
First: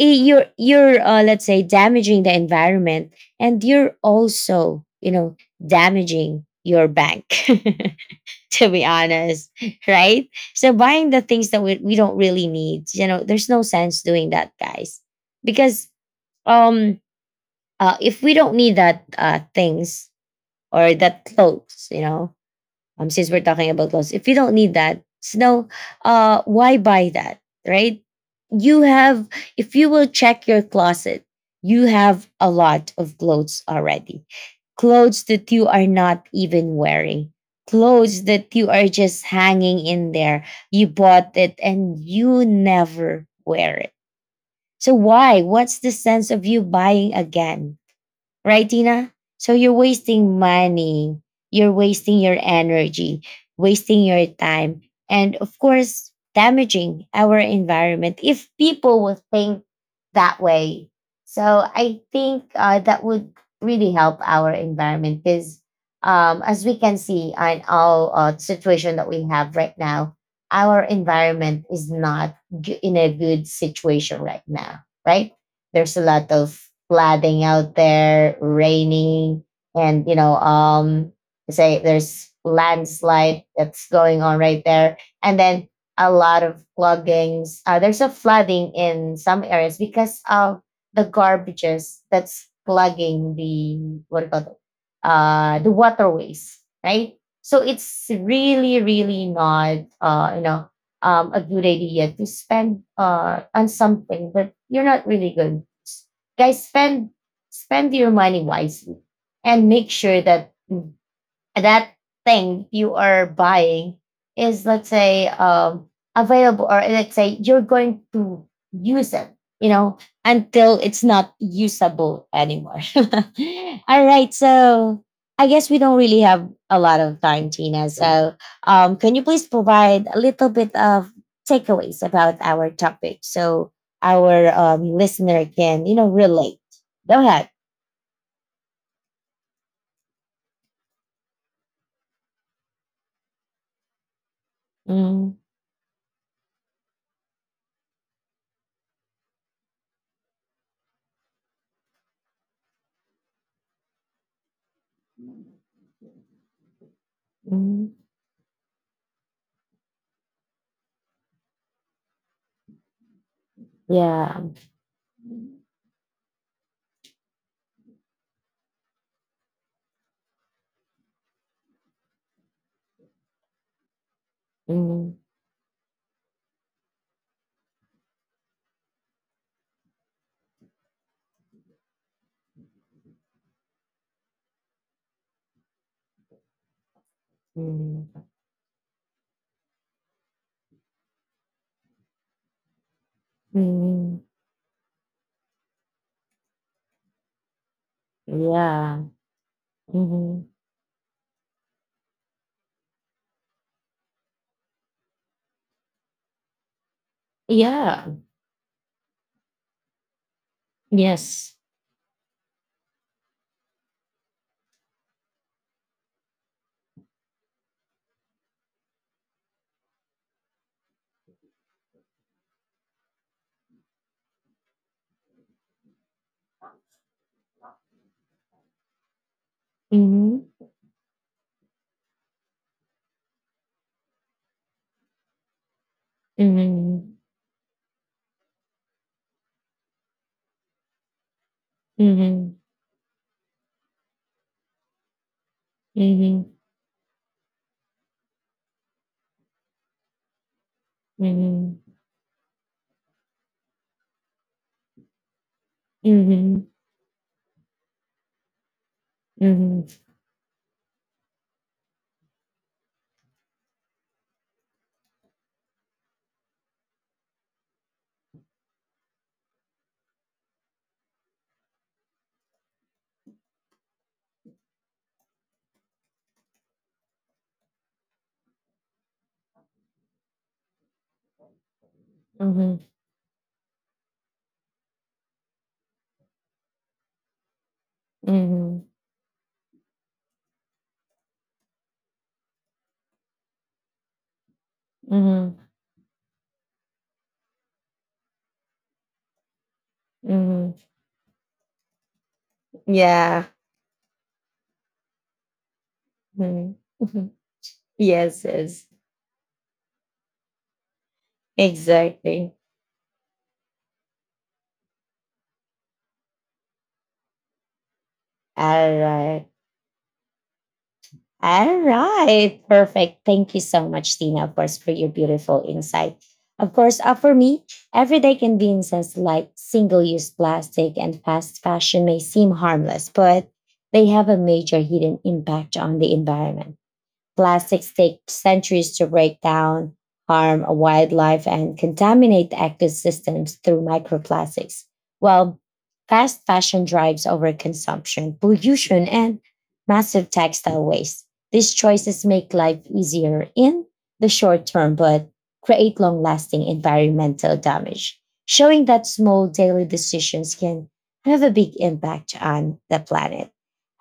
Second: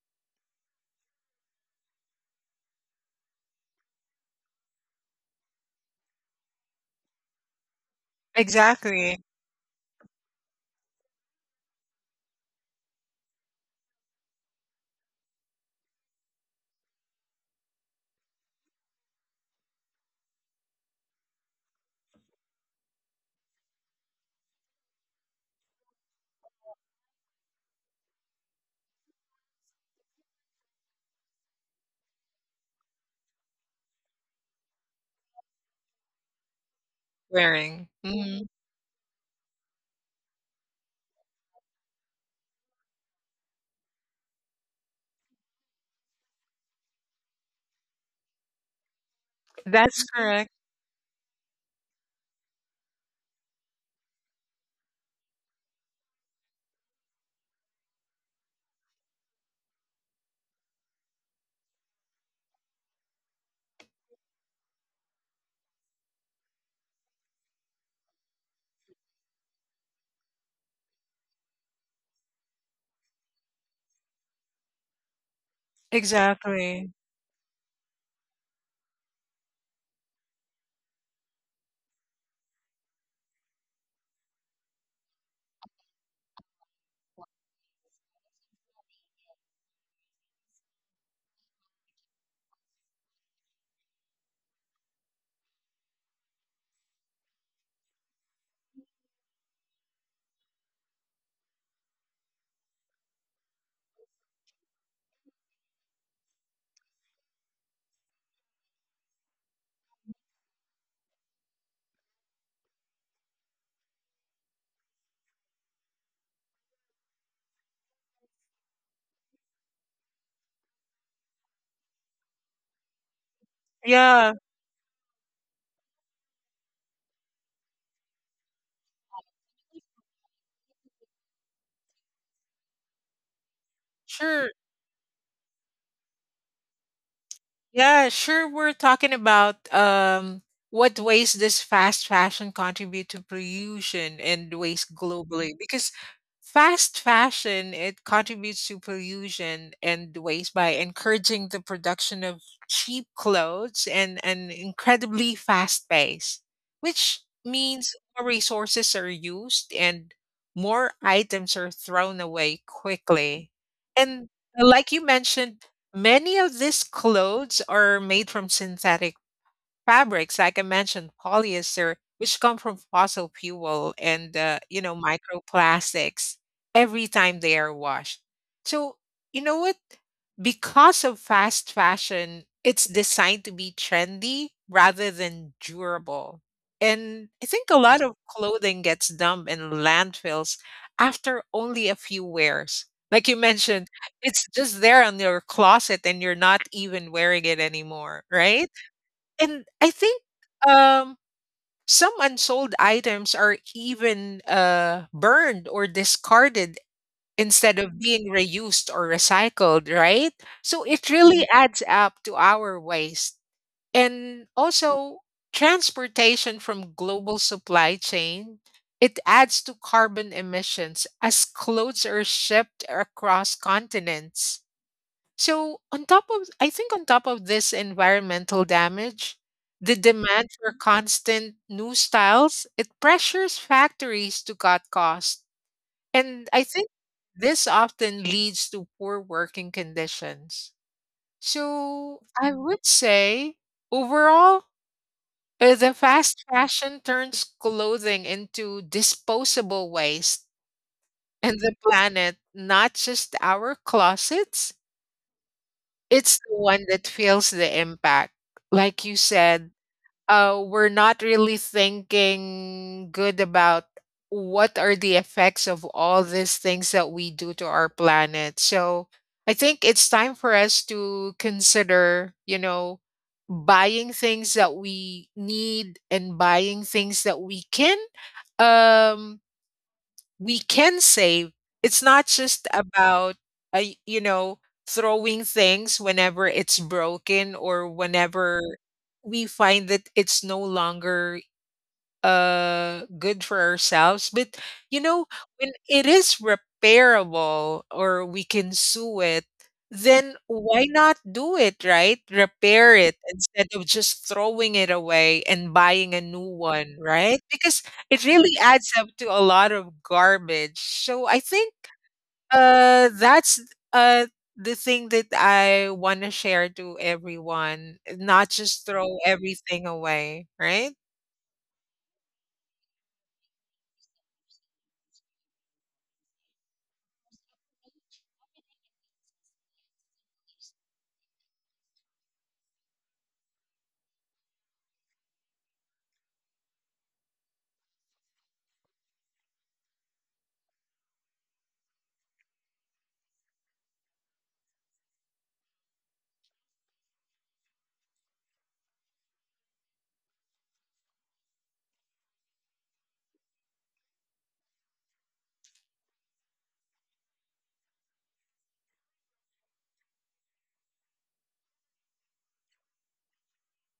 you're let's say, damaging the environment, and you're also, you know, damaging your bank. To be
Exactly.
honest, right? So buying the things that we don't really need, you know, there's no sense doing that, guys. Because um if we don't need that things or that clothes, you know, since we're talking about clothes, if you don't need that, snow, why buy that, right? You have, if you will check your closet, you have a lot of clothes already. Clothes that you are not even wearing,
Wearing.
clothes
Mhm.
that you are just hanging in there. You bought it and you never wear it. So, why? What's the sense of you buying again? Right, Tina? So you're
That's
wasting
correct.
money, you're wasting your energy, wasting your time, and of course, damaging our environment if people would think that way. So I think that would really help our environment, because as we can see on all situation that we have right now, our environment is not g- in a good situation right now, right? There's a lot of
Exactly.
flooding out there, raining, and you know, say there's landslide that's going on right there, and then a lot of cloggings. There's a flooding in some areas because of the garbages that's plugging the, what do you call it? The waterways, right? So it's really, really not, you know, a good idea to spend on something that you're not really good. Guys, spend, spend your money wisely, and make sure that that thing you are buying is, let's say, um, available, or let's say you're going to use it, you know, until it's not usable anymore. All right.
Yeah.
So I guess we don't really have a lot of time, Tina, so um, can you please provide a little bit of takeaways about our topic, so our
Sure.
listener can, you know, relate. Go ahead.
Yeah, sure. We're talking about what ways does fast fashion contribute to pollution and waste
Mm.
globally? Because fast fashion, it contributes to pollution and waste by encouraging the production of cheap clothes and an incredibly fast pace, which
Mm,
means more resources are used and more items are thrown away quickly. And
yeah.
like you mentioned, many of these clothes are made from synthetic fabrics, like I mentioned, polyester, which come from fossil fuel and,
Mm.
microplastics every time they are washed. So you know what? Because of fast fashion, it's designed to be trendy rather than durable. And I think a lot of
Mm.
clothing gets dumped in landfills after only a few wears. Like you mentioned,
Mm,
it's just there on your closet and you're not even wearing it anymore, right?
yeah.
And I think
Mhm.
um, some unsold items are even burned or discarded instead of
Yeah.
being reused or recycled, right? So it really
Yes.
adds up to our waste. And also, transportation from global supply chain. It adds to carbon emissions as clothes are shipped across continents. So on top of, I think on top of this environmental damage, the
Mhm.
demand for constant new styles, it pressures factories to cut costs. And I think
Mhm.
this often leads to poor working conditions. So I
Mhm.
would say overall the fast
Mhm.
fashion turns clothing into disposable waste and the
Mhm.
planet, not just our closets, it's the
Mhm.
one that feels the impact. Like you said,
Mhm.
we're not really thinking good about what are the effects of all these things that we do to our planet. So I think it's time for us to consider, you know, buying things that we need and buying things that um we can save. It's not just
Mhm.
about, you know, throwing things whenever it's broken or whenever
Mhm.
we find that it's no longer good for ourselves, but you know,
Mhm.
when it is repairable or we can sue it, then
Mhm.
why not do it, right? Repair it
Yeah.
instead of just throwing it away and buying a new
Mhm.
one, right? Because it
Yes,
really
yes.
adds up to a lot of garbage. So I think
Exactly.
that's uh the thing that I want to share to everyone, not just
All
throw
right.
everything away, right?
All right. Perfect. Thank you so much, Tina, of course, for your beautiful insight. Of course, for me, everyday conveniences like single use plastic and fast fashion may seem harmless, but they have a major hidden impact on the environment. Plastics take centuries to break down, harm wildlife, and contaminate the ecosystems through microplastics. Well, fast fashion drives overconsumption, pollution, and massive textile waste. These choices make life easier in the short term, but create long lasting environmental damage, showing that small daily decisions can have a big impact on the planet.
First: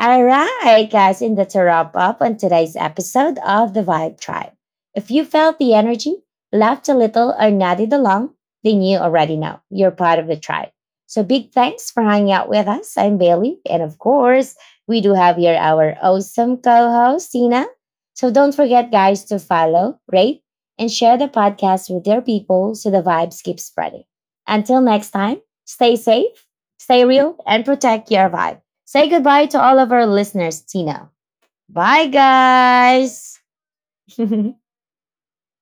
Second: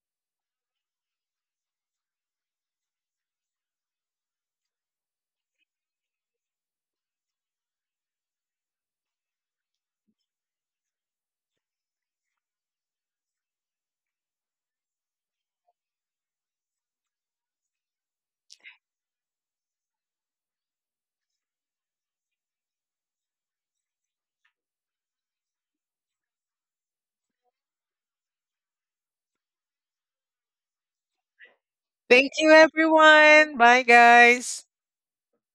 All right, guys, and that's a wrap up on today's episode of the Vibe Tribe. If you felt the energy, laughed a little, or nodded along, then you already know you're part of the tribe. So big thanks for hanging out with us. I'm Bailey, and of course, we do have here our awesome co-host Tina. So don't forget, guys, to follow, rate, and share the podcast with your people so the vibes keep spreading. Until next time, stay safe, stay real, and protect your vibe. Say goodbye to all of our listeners, Tina. Bye,
Thank you,
guys.
everyone. Bye, guys.